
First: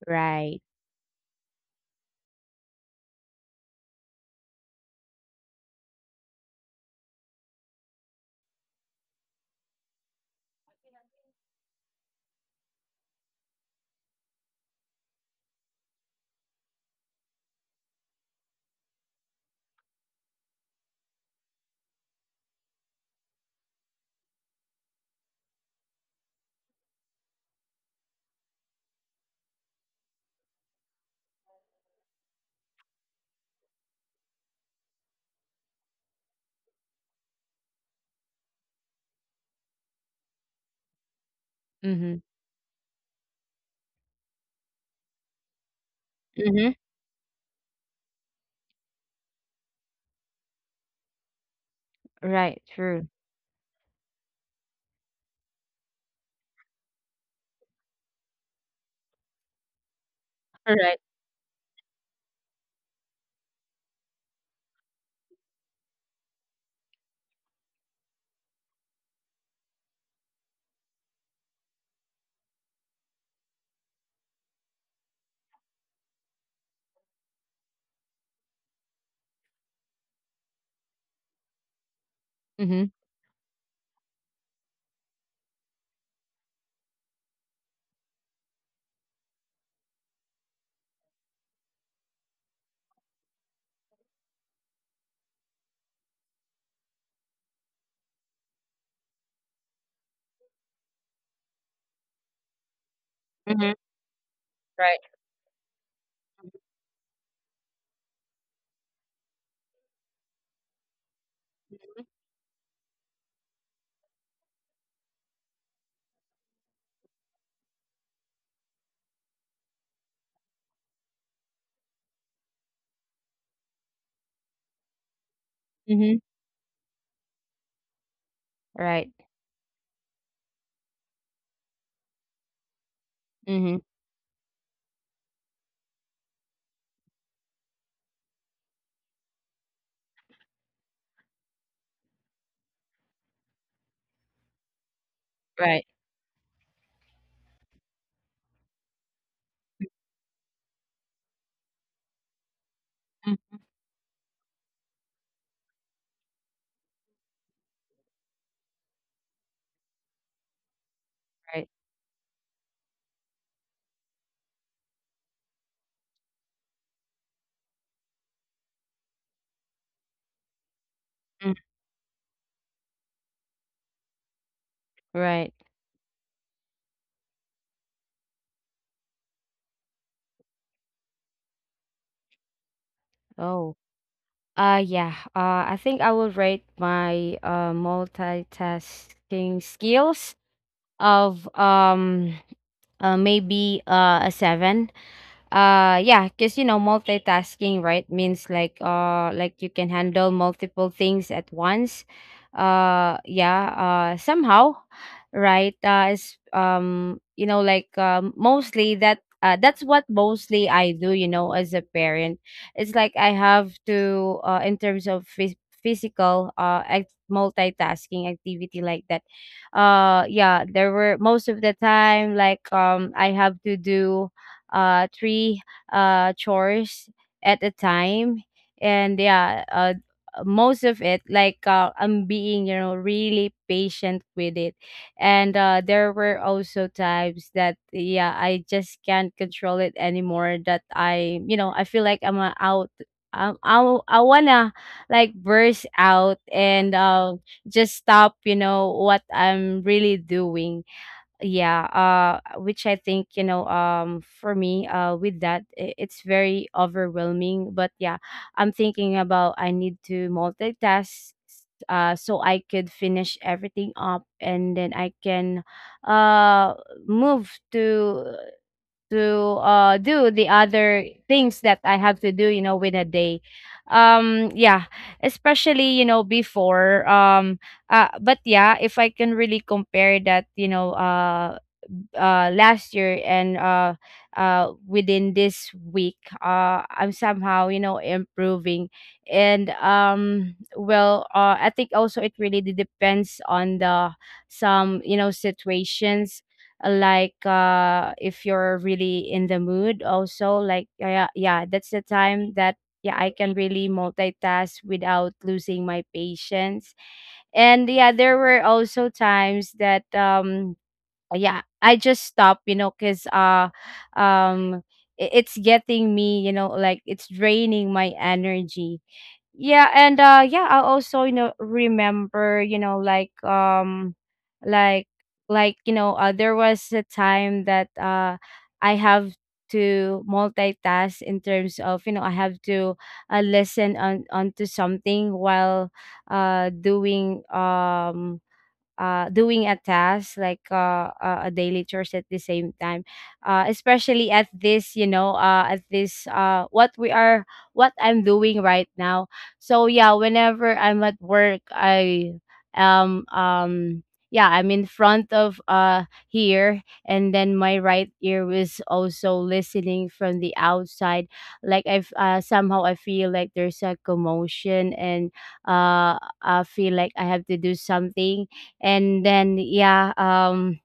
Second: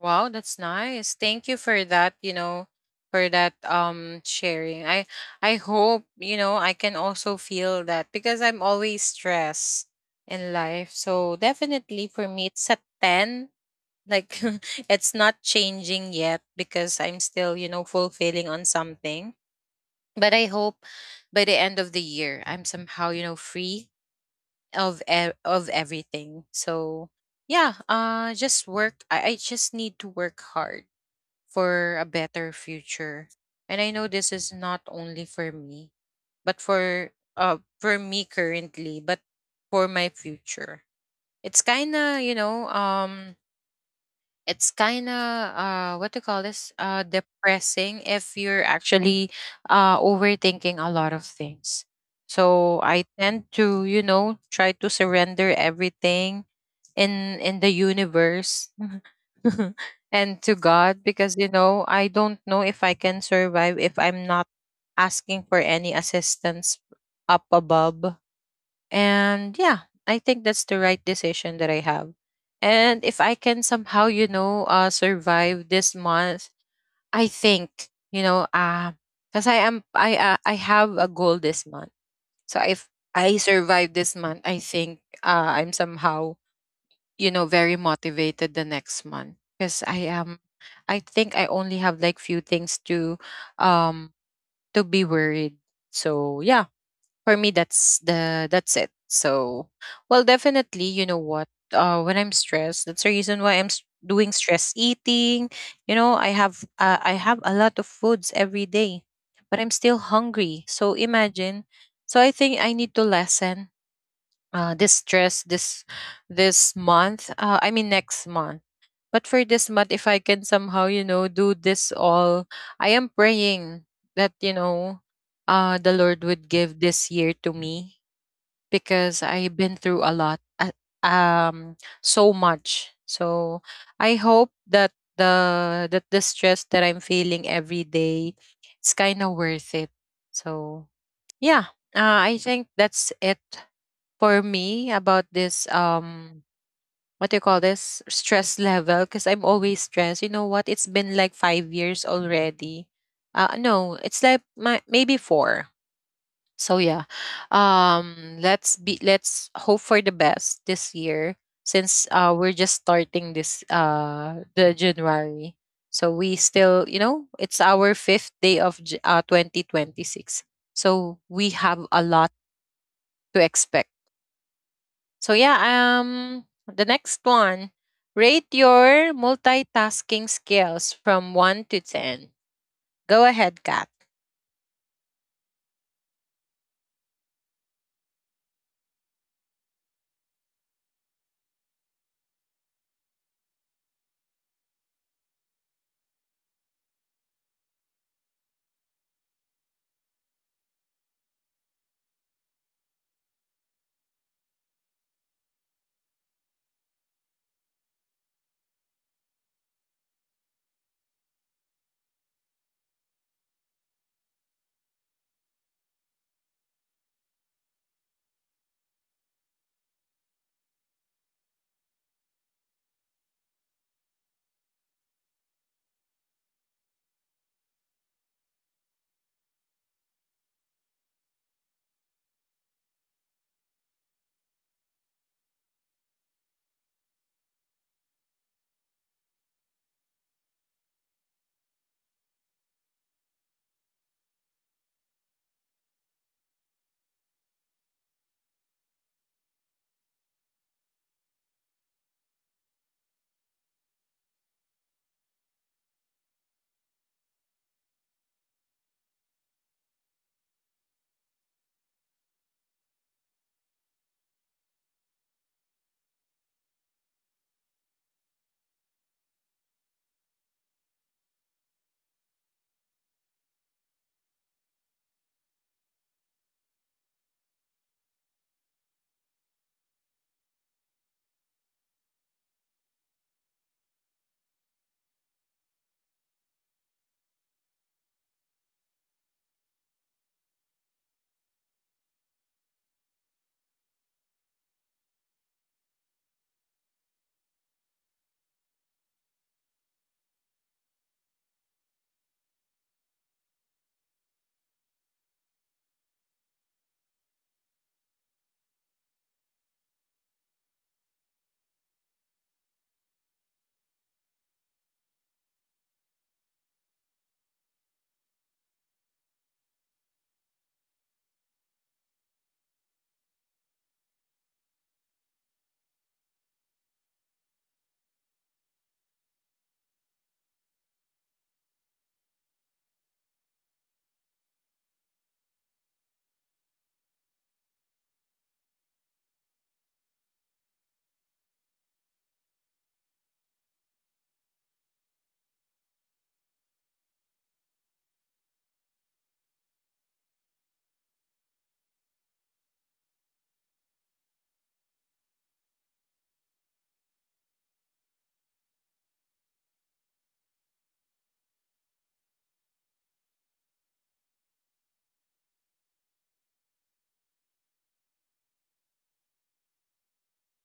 Wow, that's
Right.
nice. Thank you for that sharing. I hope, I can also feel that because I'm always stressed in life. So definitely for me, it's a 10. Like, it's not changing yet because I'm still, fulfilling on something. But I hope, by the end of the year, I'm somehow, free of everything. So yeah, just work. I just need to work hard for a better future. And I know this is not only for me, but for me currently, but for my future. It's kind
Mhm.
of you know um it's kinda, what do you call
Mhm.
this? Depressing if you're actually, overthinking a lot of things.
Right,
So
true.
I tend to, try to surrender everything in the universe and to
Right.
God, because I don't know if I can survive if I'm not asking for any assistance up above. And yeah, I think that's the right decision that I have. And if I can somehow, survive this month, I think, because I have a goal this month. So if
Mhm.
I survive this month, I think, I'm somehow, very motivated the next month because I think I only have like few things um, to be worried. So yeah, for me that's it. So, well, definitely, you know what, when I'm stressed, that's the reason
Mhm.
why doing stress
Right.
eating. You know, I have a lot of foods every day, but I'm still hungry, so imagine.
Mhm.
So I think I need to lessen, this stress this month, I mean, next month. But for this month, if I can somehow, do this all. I am praying that, the
Mhm.
Lord would give this year to me,
Right.
because I've been through a lot, um so much. So
Mhm.
I hope that the stress that I'm feeling every day, it's kind of worth it. So yeah, I think that's it for me about this,
Right.
what do you call this, stress level, because I'm always stressed. You know what? It's been like 5 years already.
Mm.
No, it's like my maybe four. So yeah. Let's be let's hope for the best this year
Right.
since we're just starting this the January. So we still, you know, it's our fifth day of 2026. So
Mm.
we have a lot to expect. So
Right.
yeah, the next one. Rate your multitasking skills from one to ten. Go
Oh.
ahead, Kat.
Yeah. I think I will rate my multitasking skills of um, maybe a 7. Yeah, because, you know, multitasking, right, means like you can handle multiple things at once. Yeah, somehow, right. It's, um, you know, like, um, mostly that that's what mostly I do, you know, as a parent. It's like I have to, in terms of physical, multitasking activity like that. Yeah, there were most of the time, like, I have to do, three, chores, at a time, and yeah, most of it like I'm being, you know, really patient with it, and there were also times that yeah, I just can't control it anymore. That I, you know, I feel like I'm a out. I wanna like burst out and, um, just stop, you know, what I'm really doing. Yeah, which I think, you know, um, for me, with that, it's very overwhelming. But yeah, I'm thinking about I need to multitask, so I could finish everything up, and then I can, uh, move to to do the other things that I have to do, you know, within a day. Um, yeah, especially, you know, before, but yeah, if I can really compare that, you know, last year and within this week, I'm somehow, you know, improving. And, um, well, I think also it really depends on the some, you know, situations. Like if you're really in the mood also, like, yeah, yeah, that's the time that yeah, I can really multitask without losing my patience. And yeah, there were also times that, um, yeah, I just stop, you know, because um it's getting me, you know, like it's draining my energy. Yeah, and yeah, I also, you know, remember, you know, like, um, like like you know, there was a time that I have to multitask in terms of, you know, I have to listen on onto something while, uh doing um doing a task, like, a daily chores, at the same time, especially at this, you know, at this, what we are, what I'm doing right now. So yeah, whenever I'm at work, I, um um yeah, I'm in front of here, and then my right ear was also listening from the outside. Like I've somehow I feel like there's a commotion, and I feel like I have to do something. And then yeah, um,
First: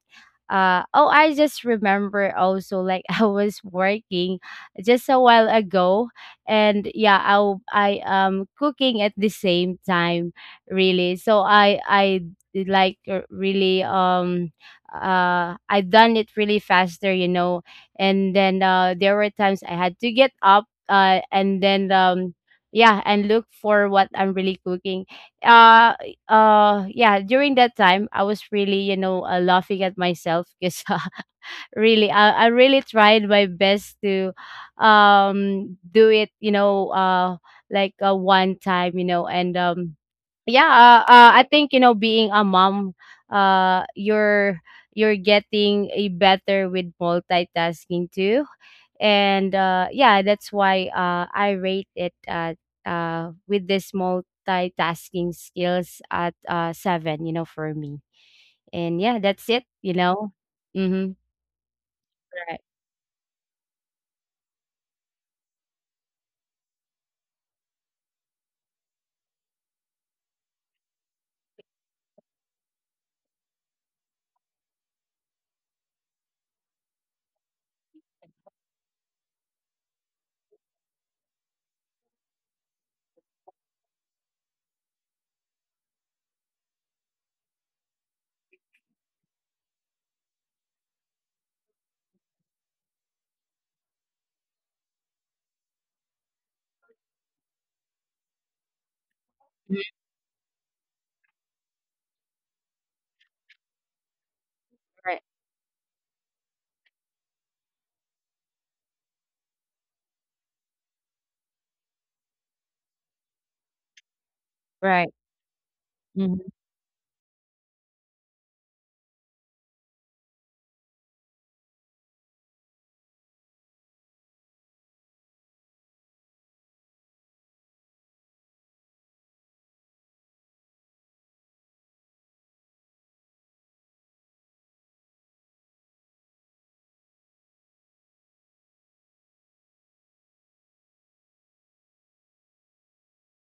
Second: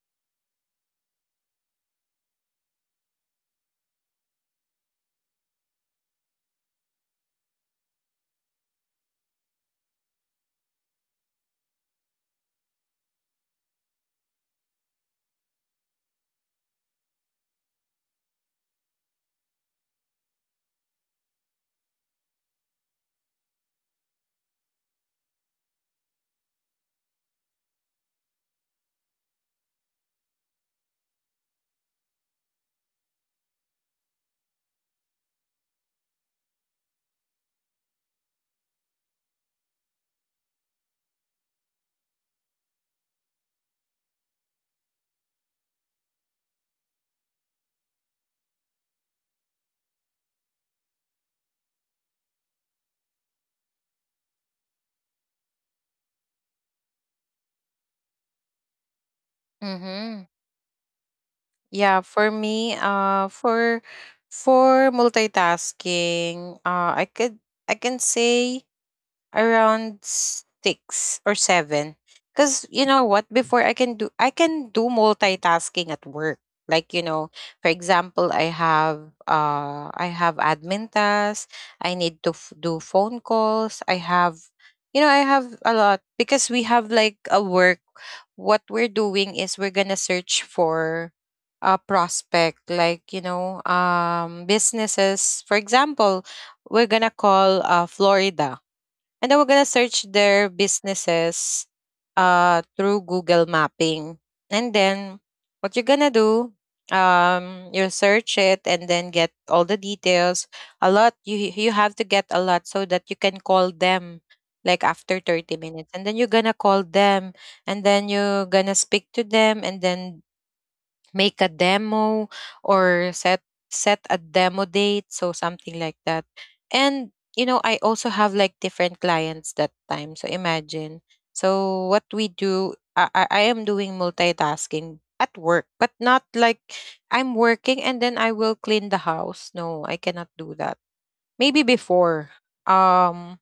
oh, I just remember also, like, I was working just a while ago, and yeah, I am cooking at the same time. Really, so I did, like, really, um, I done it really faster, you know. And then there were times I had to get up, and then, um, yeah, and look for what I'm really cooking. Uh, yeah, during that time I was really, you know, laughing at myself because really, I really tried my best to, um, do it, you know, like, one time, you know. And, um, yeah, I think, you know, being a mom, uh you're you're getting a better with multitasking too. And yeah, that's why I rate it at, with this multitasking skills at seven, you know, for me. And yeah, that's it, you
Mm-hmm.
know. Mm-hmm.
Yeah, for
Right.
me, for multitasking, I could, I can say around six or seven. Because you know what? Before I can do multitasking at work. Like you know, for example, I have admin tasks. I need to do phone calls. I have, you know, I have a lot because we have like a work. What we're doing is we're gonna search for a prospect, like you know, businesses. For example, we're gonna call Florida and then we're gonna
Mhm.
search their businesses through Google mapping. And
Right.
then what you're gonna do, you search it and then get all the details. A lot, you have to get a lot so that you can call them like
Right.
after 30 minutes. And then you're gonna
Mm-hmm.
call them and then you're gonna speak to them and then make a demo or set, set a demo date, so something like that. And you know, I also have like different clients that time, so imagine. So what we do, I am doing multitasking at work, but not like I'm working and then I will clean the house. No, I cannot do that. Maybe before, um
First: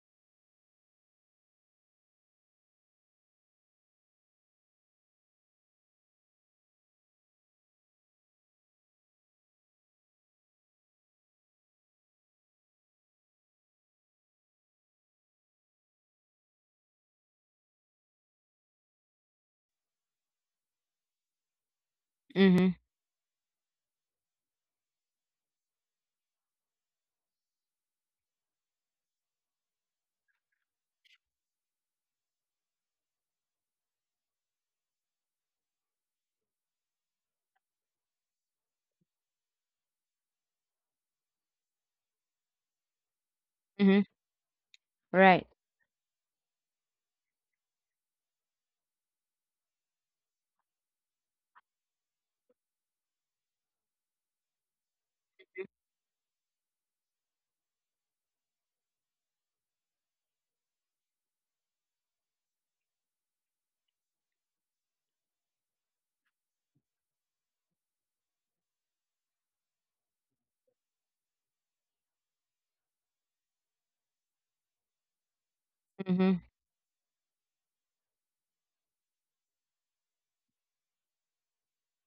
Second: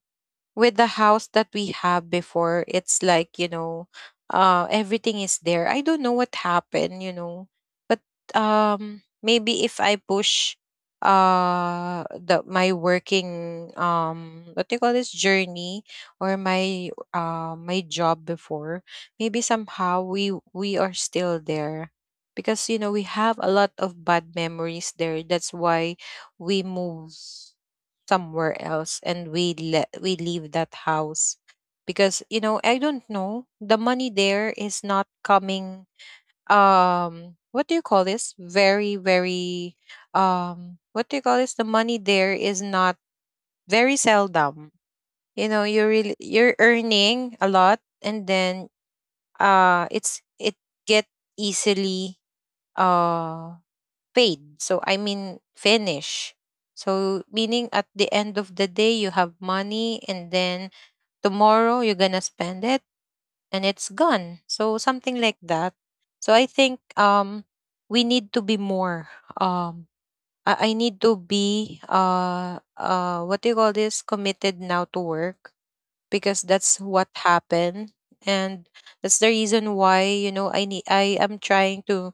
with the house that we have before, it's like, you know, everything is there. I don't know what happened, you know. But maybe if I push the my working, what do you call this, journey, or my my job before, maybe somehow we are still there, because you
Mm-hmm.
know, we have a lot of bad memories there. That's why we move somewhere else and we we leave that house. Because you know, I don't know, the money there is not coming. What do you call this? Very very What do you call this? The money there is not, very
Mm-hmm.
seldom. You
Right.
know, you're really, you're earning a lot and then it's it get easily uh paid. So I mean, finish. So meaning at the end of the day you have money, and then tomorrow you're gonna spend it, and it's gone. So something like that. So I think we need to be more, um I need to be what do you call this, committed now to work,
Mm-hmm.
because that's what happened. And that's the reason why, you know, I am trying to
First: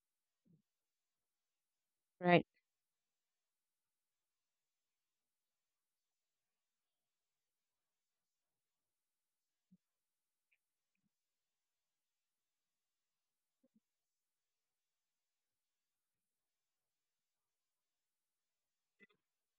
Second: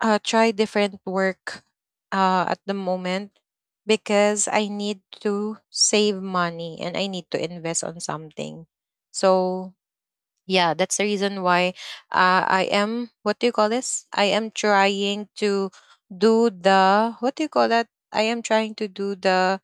try different work
Right.
at the moment, because I need to save money and I need to invest on something. So yeah, that's the reason why I am, what do you call this, I am trying to do the, what do you call that, I am trying to do the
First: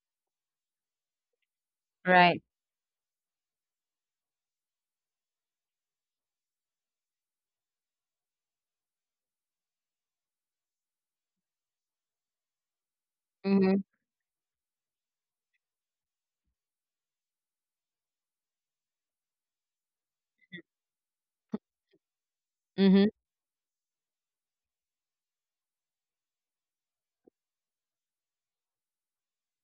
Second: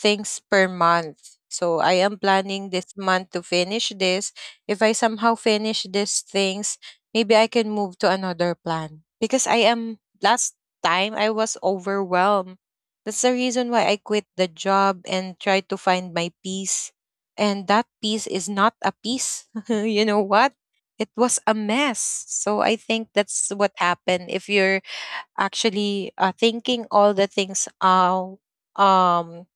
things per month. So I am
Right.
planning this month to finish this. If I somehow finish these things, maybe I can move to another plan. Because I am, last time I was overwhelmed, that's the reason
Mm-hmm.
why I quit the job and tried to find my peace. And that peace is not a peace. You know what? It was a mess. So I
Mm-hmm.
think that's what happened. If you're actually thinking all the things, um,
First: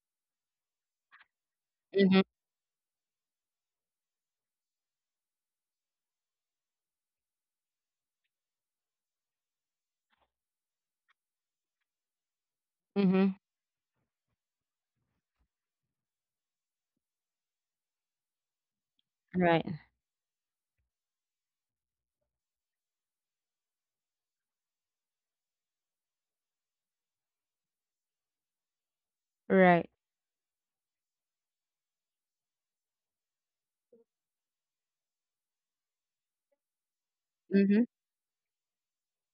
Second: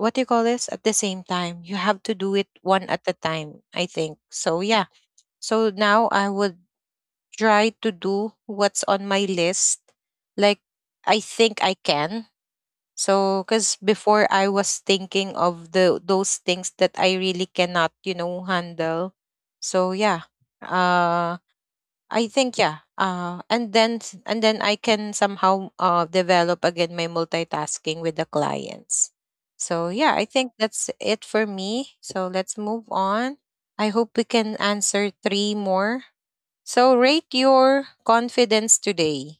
what do you call this, at the same time, you have to
Mm-hmm.
do it one at a time. I think so. Yeah. So now I would try to do what's on my list. Like, I think I can.
Mm-hmm.
So, because before I was thinking of the those things that I really cannot, you know, handle.
Right.
So yeah, uh, I think, yeah, and then and then I can somehow develop again my multitasking with the clients. So
Right.
yeah, I think that's it for me. So let's move on. I hope we can answer three more. So rate your
Mm-hmm.
confidence today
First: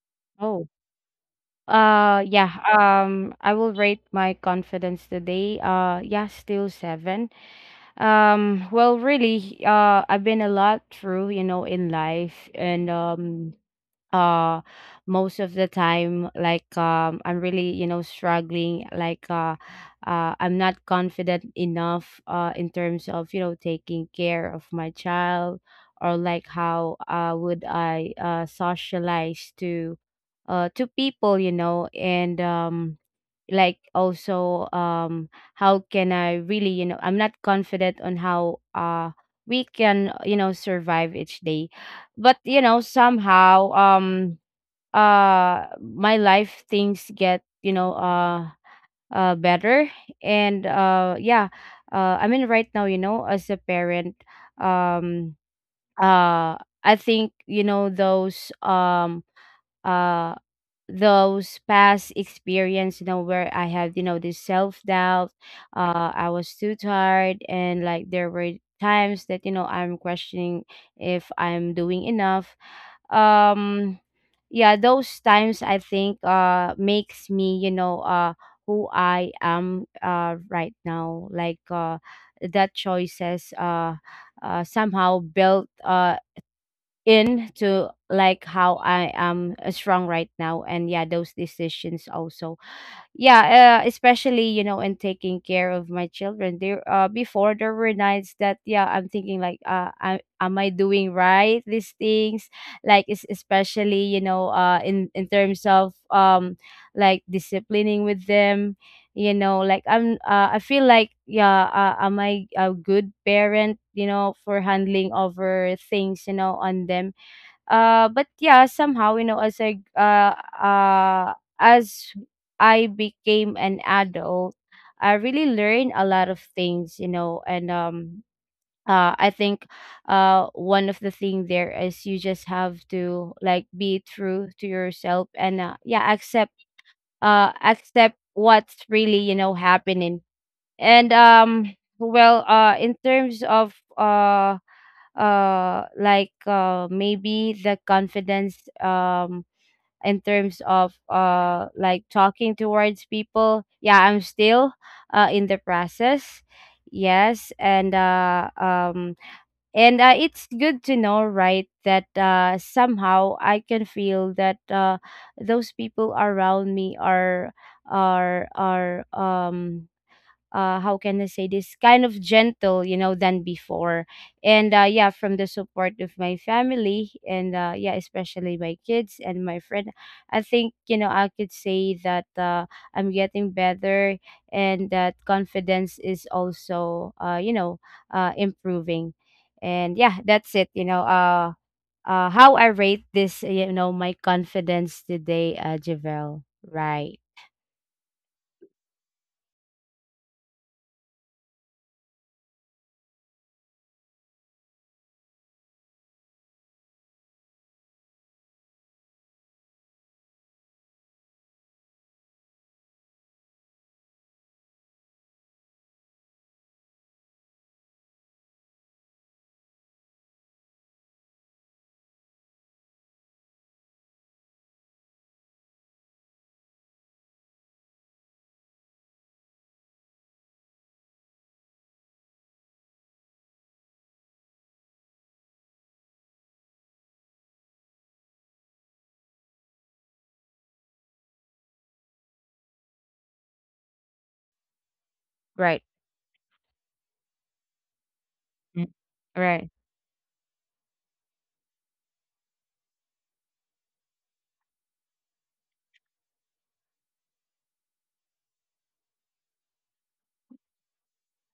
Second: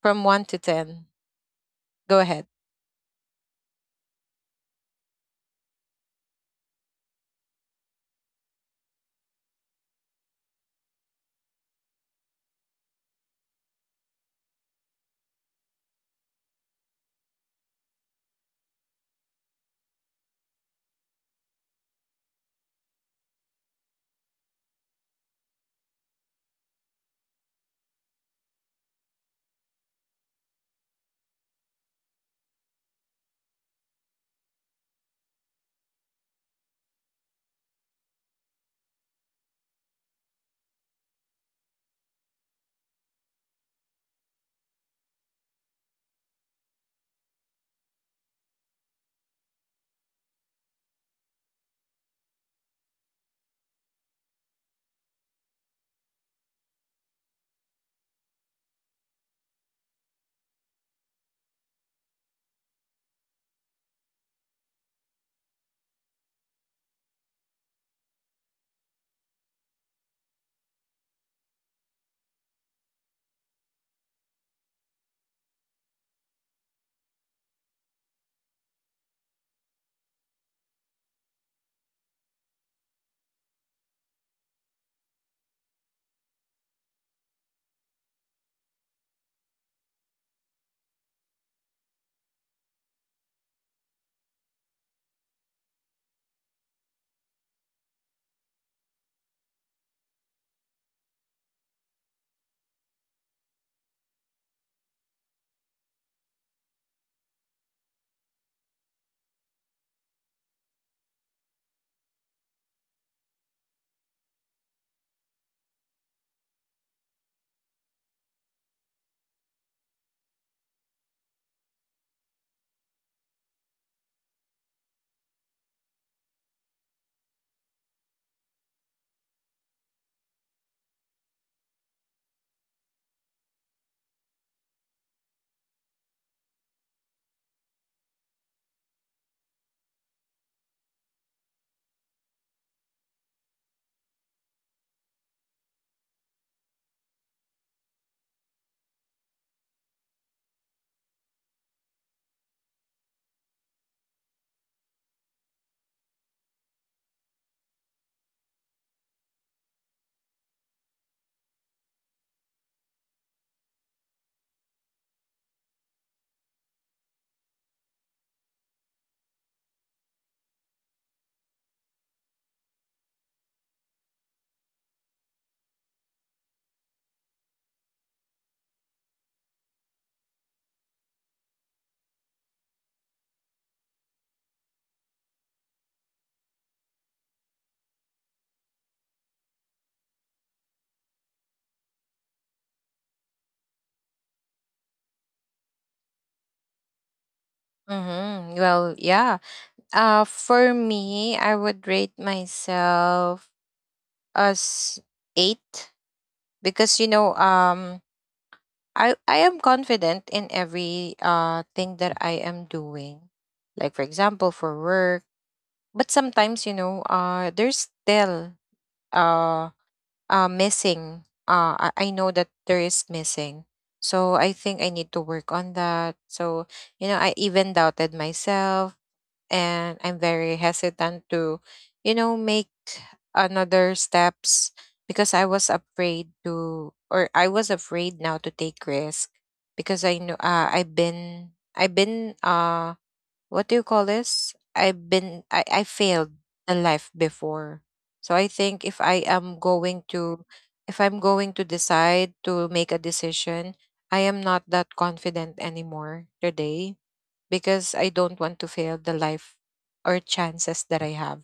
from one to
Oh.
ten. Go ahead.
Yeah. Um, I will rate my confidence today, yeah, still seven. Well, really, I've been a lot through, you know, in life, and uh, most of the time, like, I'm really, you know, struggling. Like, I'm not confident enough, in terms of, you know, taking care of my child, or like how, would I, socialize to people, you know. And, um, like also, um, how can I really, you know, I'm not confident on how we can, you know, survive each day. But you know, somehow, um, my life things get, you know, better. And yeah, I mean, right now, you know, as a parent, um uh I think, you know, those, uh those past experience, you know, where I had, you know, this self doubt, I was too tired, and like there were times that, you know, I'm questioning if I'm doing enough. Um, yeah, those times I think makes me, you know, who I am right now. Like that choices somehow built into like how I am, strong right now, and yeah, those decisions also. Yeah, especially, you know, in taking care of my children there, before there were nights that yeah, I'm thinking like, I, am I doing right these things. Like especially, you know, in terms of, um, like disciplining with them, you know. Like I feel like, yeah, am I a good parent, you know, for handling over things, you know, on them. But yeah, somehow, you know, as I, uh, as I became an adult, I really learned a lot of things, you know. And, I think one of the thing there is, you just have to like be true to yourself and, yeah, accept, accept what's really, you know, happening. And, um, well, in terms of, like, maybe the confidence, um, in terms of, like, talking towards people, yeah, I'm still, in the process. Yes. And it's good to know, right, that somehow I can feel that those people around me are, are, how can I say this, kind of gentle, you know, than before. And yeah, from the support of my family and yeah, especially my kids and my friend, I think, you know, I could say that I'm getting better, and that confidence is also, you know, improving. And yeah, that's it, you know, how I rate this, you know, my confidence today, Javel. Right.
Mm-hmm. Well, yeah. For me, I would rate myself as eight. Because you know, I am confident in every thing that I am doing, like for example for work. But sometimes, you know, there's still uh, missing. I know that there is missing, so I think I need to work on that. So you know, I even doubted myself, and I'm very hesitant to, you know, make another steps, because I was afraid to, or I was afraid now to take risk, because I know what do you call this?
Right.
I failed the life before. So I
Mm.
think if I am
Right.
going to, if I'm going to decide to make a decision, I am not that confident anymore today, because I don't want to fail the life or chances that I have.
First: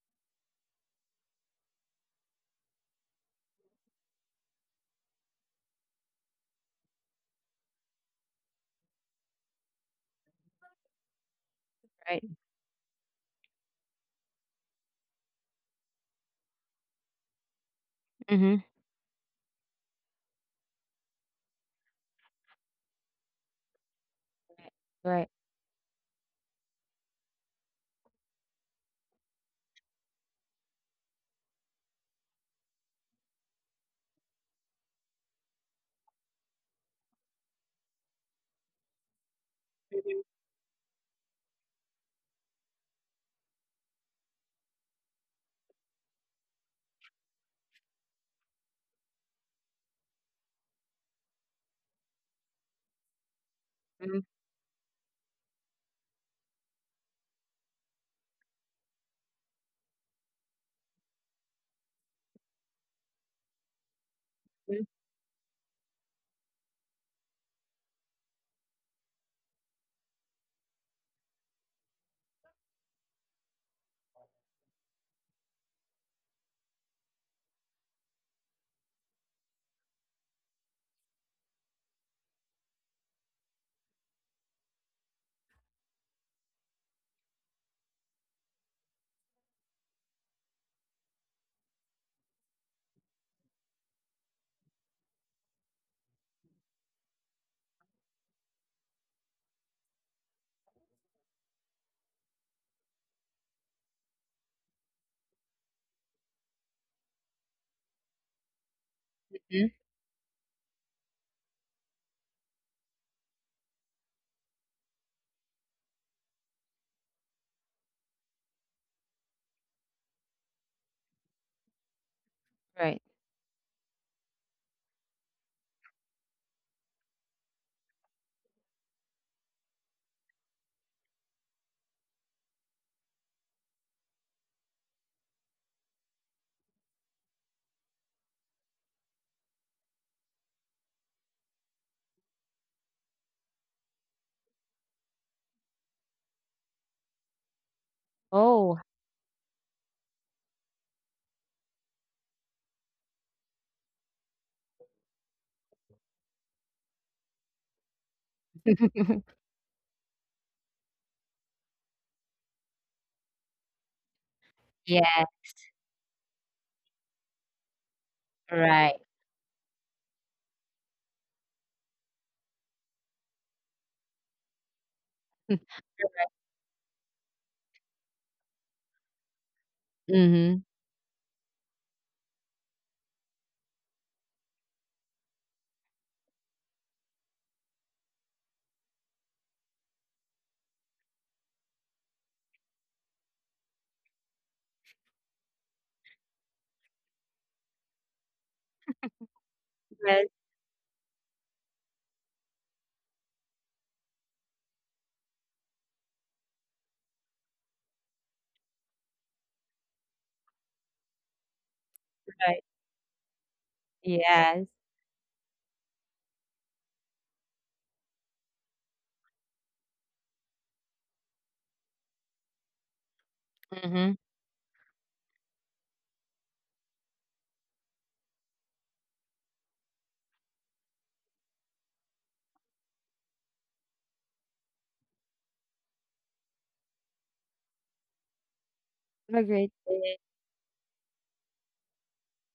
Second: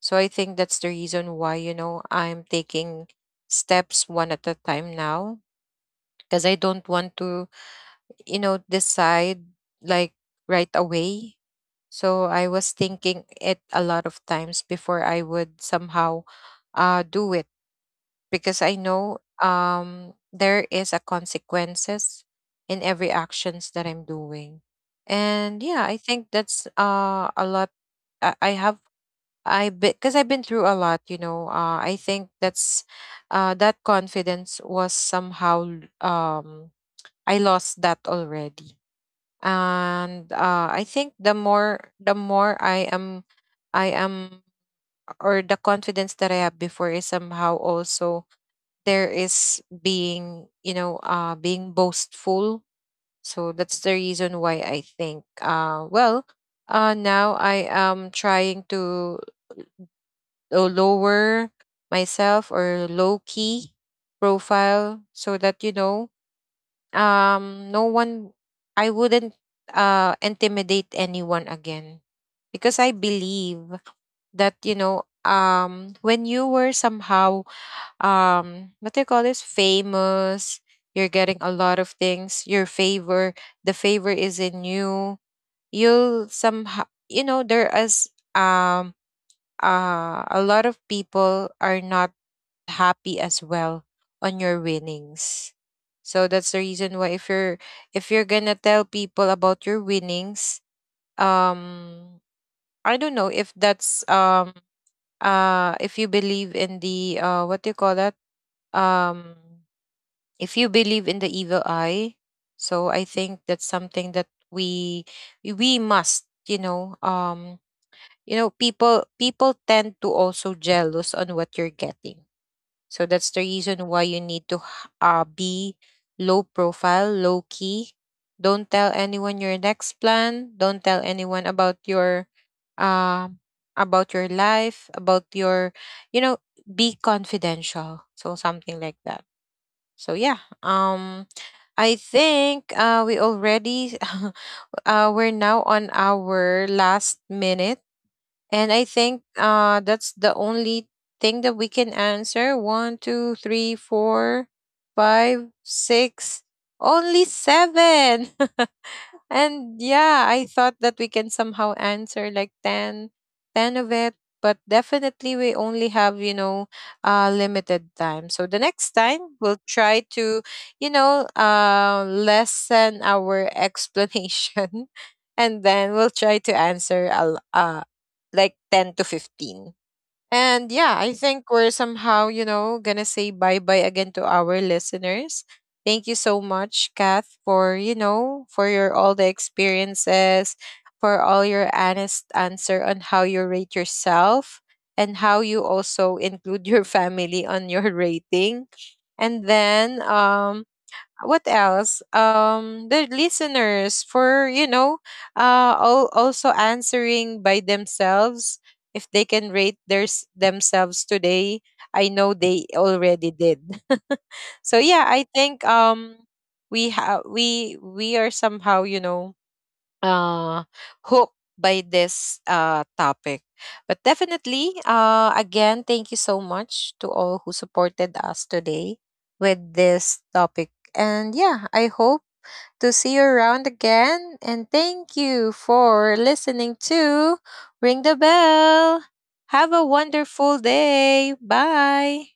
So I think that's the reason why, you know, I'm taking steps one at a time now, because I don't want to, you know, decide like right away. So
Right.
I was thinking it a lot of times before I would somehow do it,
Mm-hmm.
because I know there is a consequences in every actions that I'm doing.
Right.
And yeah, I think that's a lot, I have, I, because I've been through a lot, you know. I think that's that confidence was somehow I lost that already.
Mhm.
And I think the more I am, I am, or the confidence that I have before is somehow also there, is being, you know, being boastful. So that's the
Mhm.
reason why I think, well, now I am trying to lower myself, or low key profile, so that you know, no one, I wouldn't intimidate anyone again. Because I believe that, you know, when you were somehow, what do you call this, famous, you're getting a lot of things your favor, the favor is in you, you'll somehow, you know, there is um a lot of people are not happy as well on your winnings. So that's the reason why, if you're, if you're gonna tell people about your winnings, um I don't know if that's if you believe in the what do you call that, um
Mhm.
if you believe in the evil eye. So I think that's something that we must, you know, you know, people tend to also jealous on what you're getting.
Right.
So that's the reason why you need to be low profile, low key. Don't tell anyone your next plan, don't tell anyone um about your life, about your, you know, be confidential, so something like that. So yeah, um, I think we already we're now on our last minute, and I
Oh.
think that's the only thing that we can answer. One, two, three, four, five, six, only seven. And yeah, I thought that we can somehow answer like 10, 10 of it. But definitely,
Yeah.
we only have, you know, limited time. So the next
Right.
time, we'll try to, you know, lessen our explanation. And then we'll try to answer like 10 to 15.
Mm-hmm.
And yeah, I think we're somehow, you know, gonna say bye bye again to our listeners. Thank you so much, Kath, for, you know, for your all the experiences, for all your honest answer on how you rate yourself, and how you also include your family on your rating. And then
Yes.
what else, the listeners, for you know, also answering by themselves, if they can rate their themselves today, I know they
Right.
already did. So
Yes.
yeah, I think we have, we are somehow, you know, uh, hooked by this topic. But
Mm-hmm.
definitely, again, thank you so much to all who supported us today with this topic. And yeah, I hope to see you around again. And thank you for listening to Ring the Bell.
Have a
Have a
great day.
wonderful day. Bye.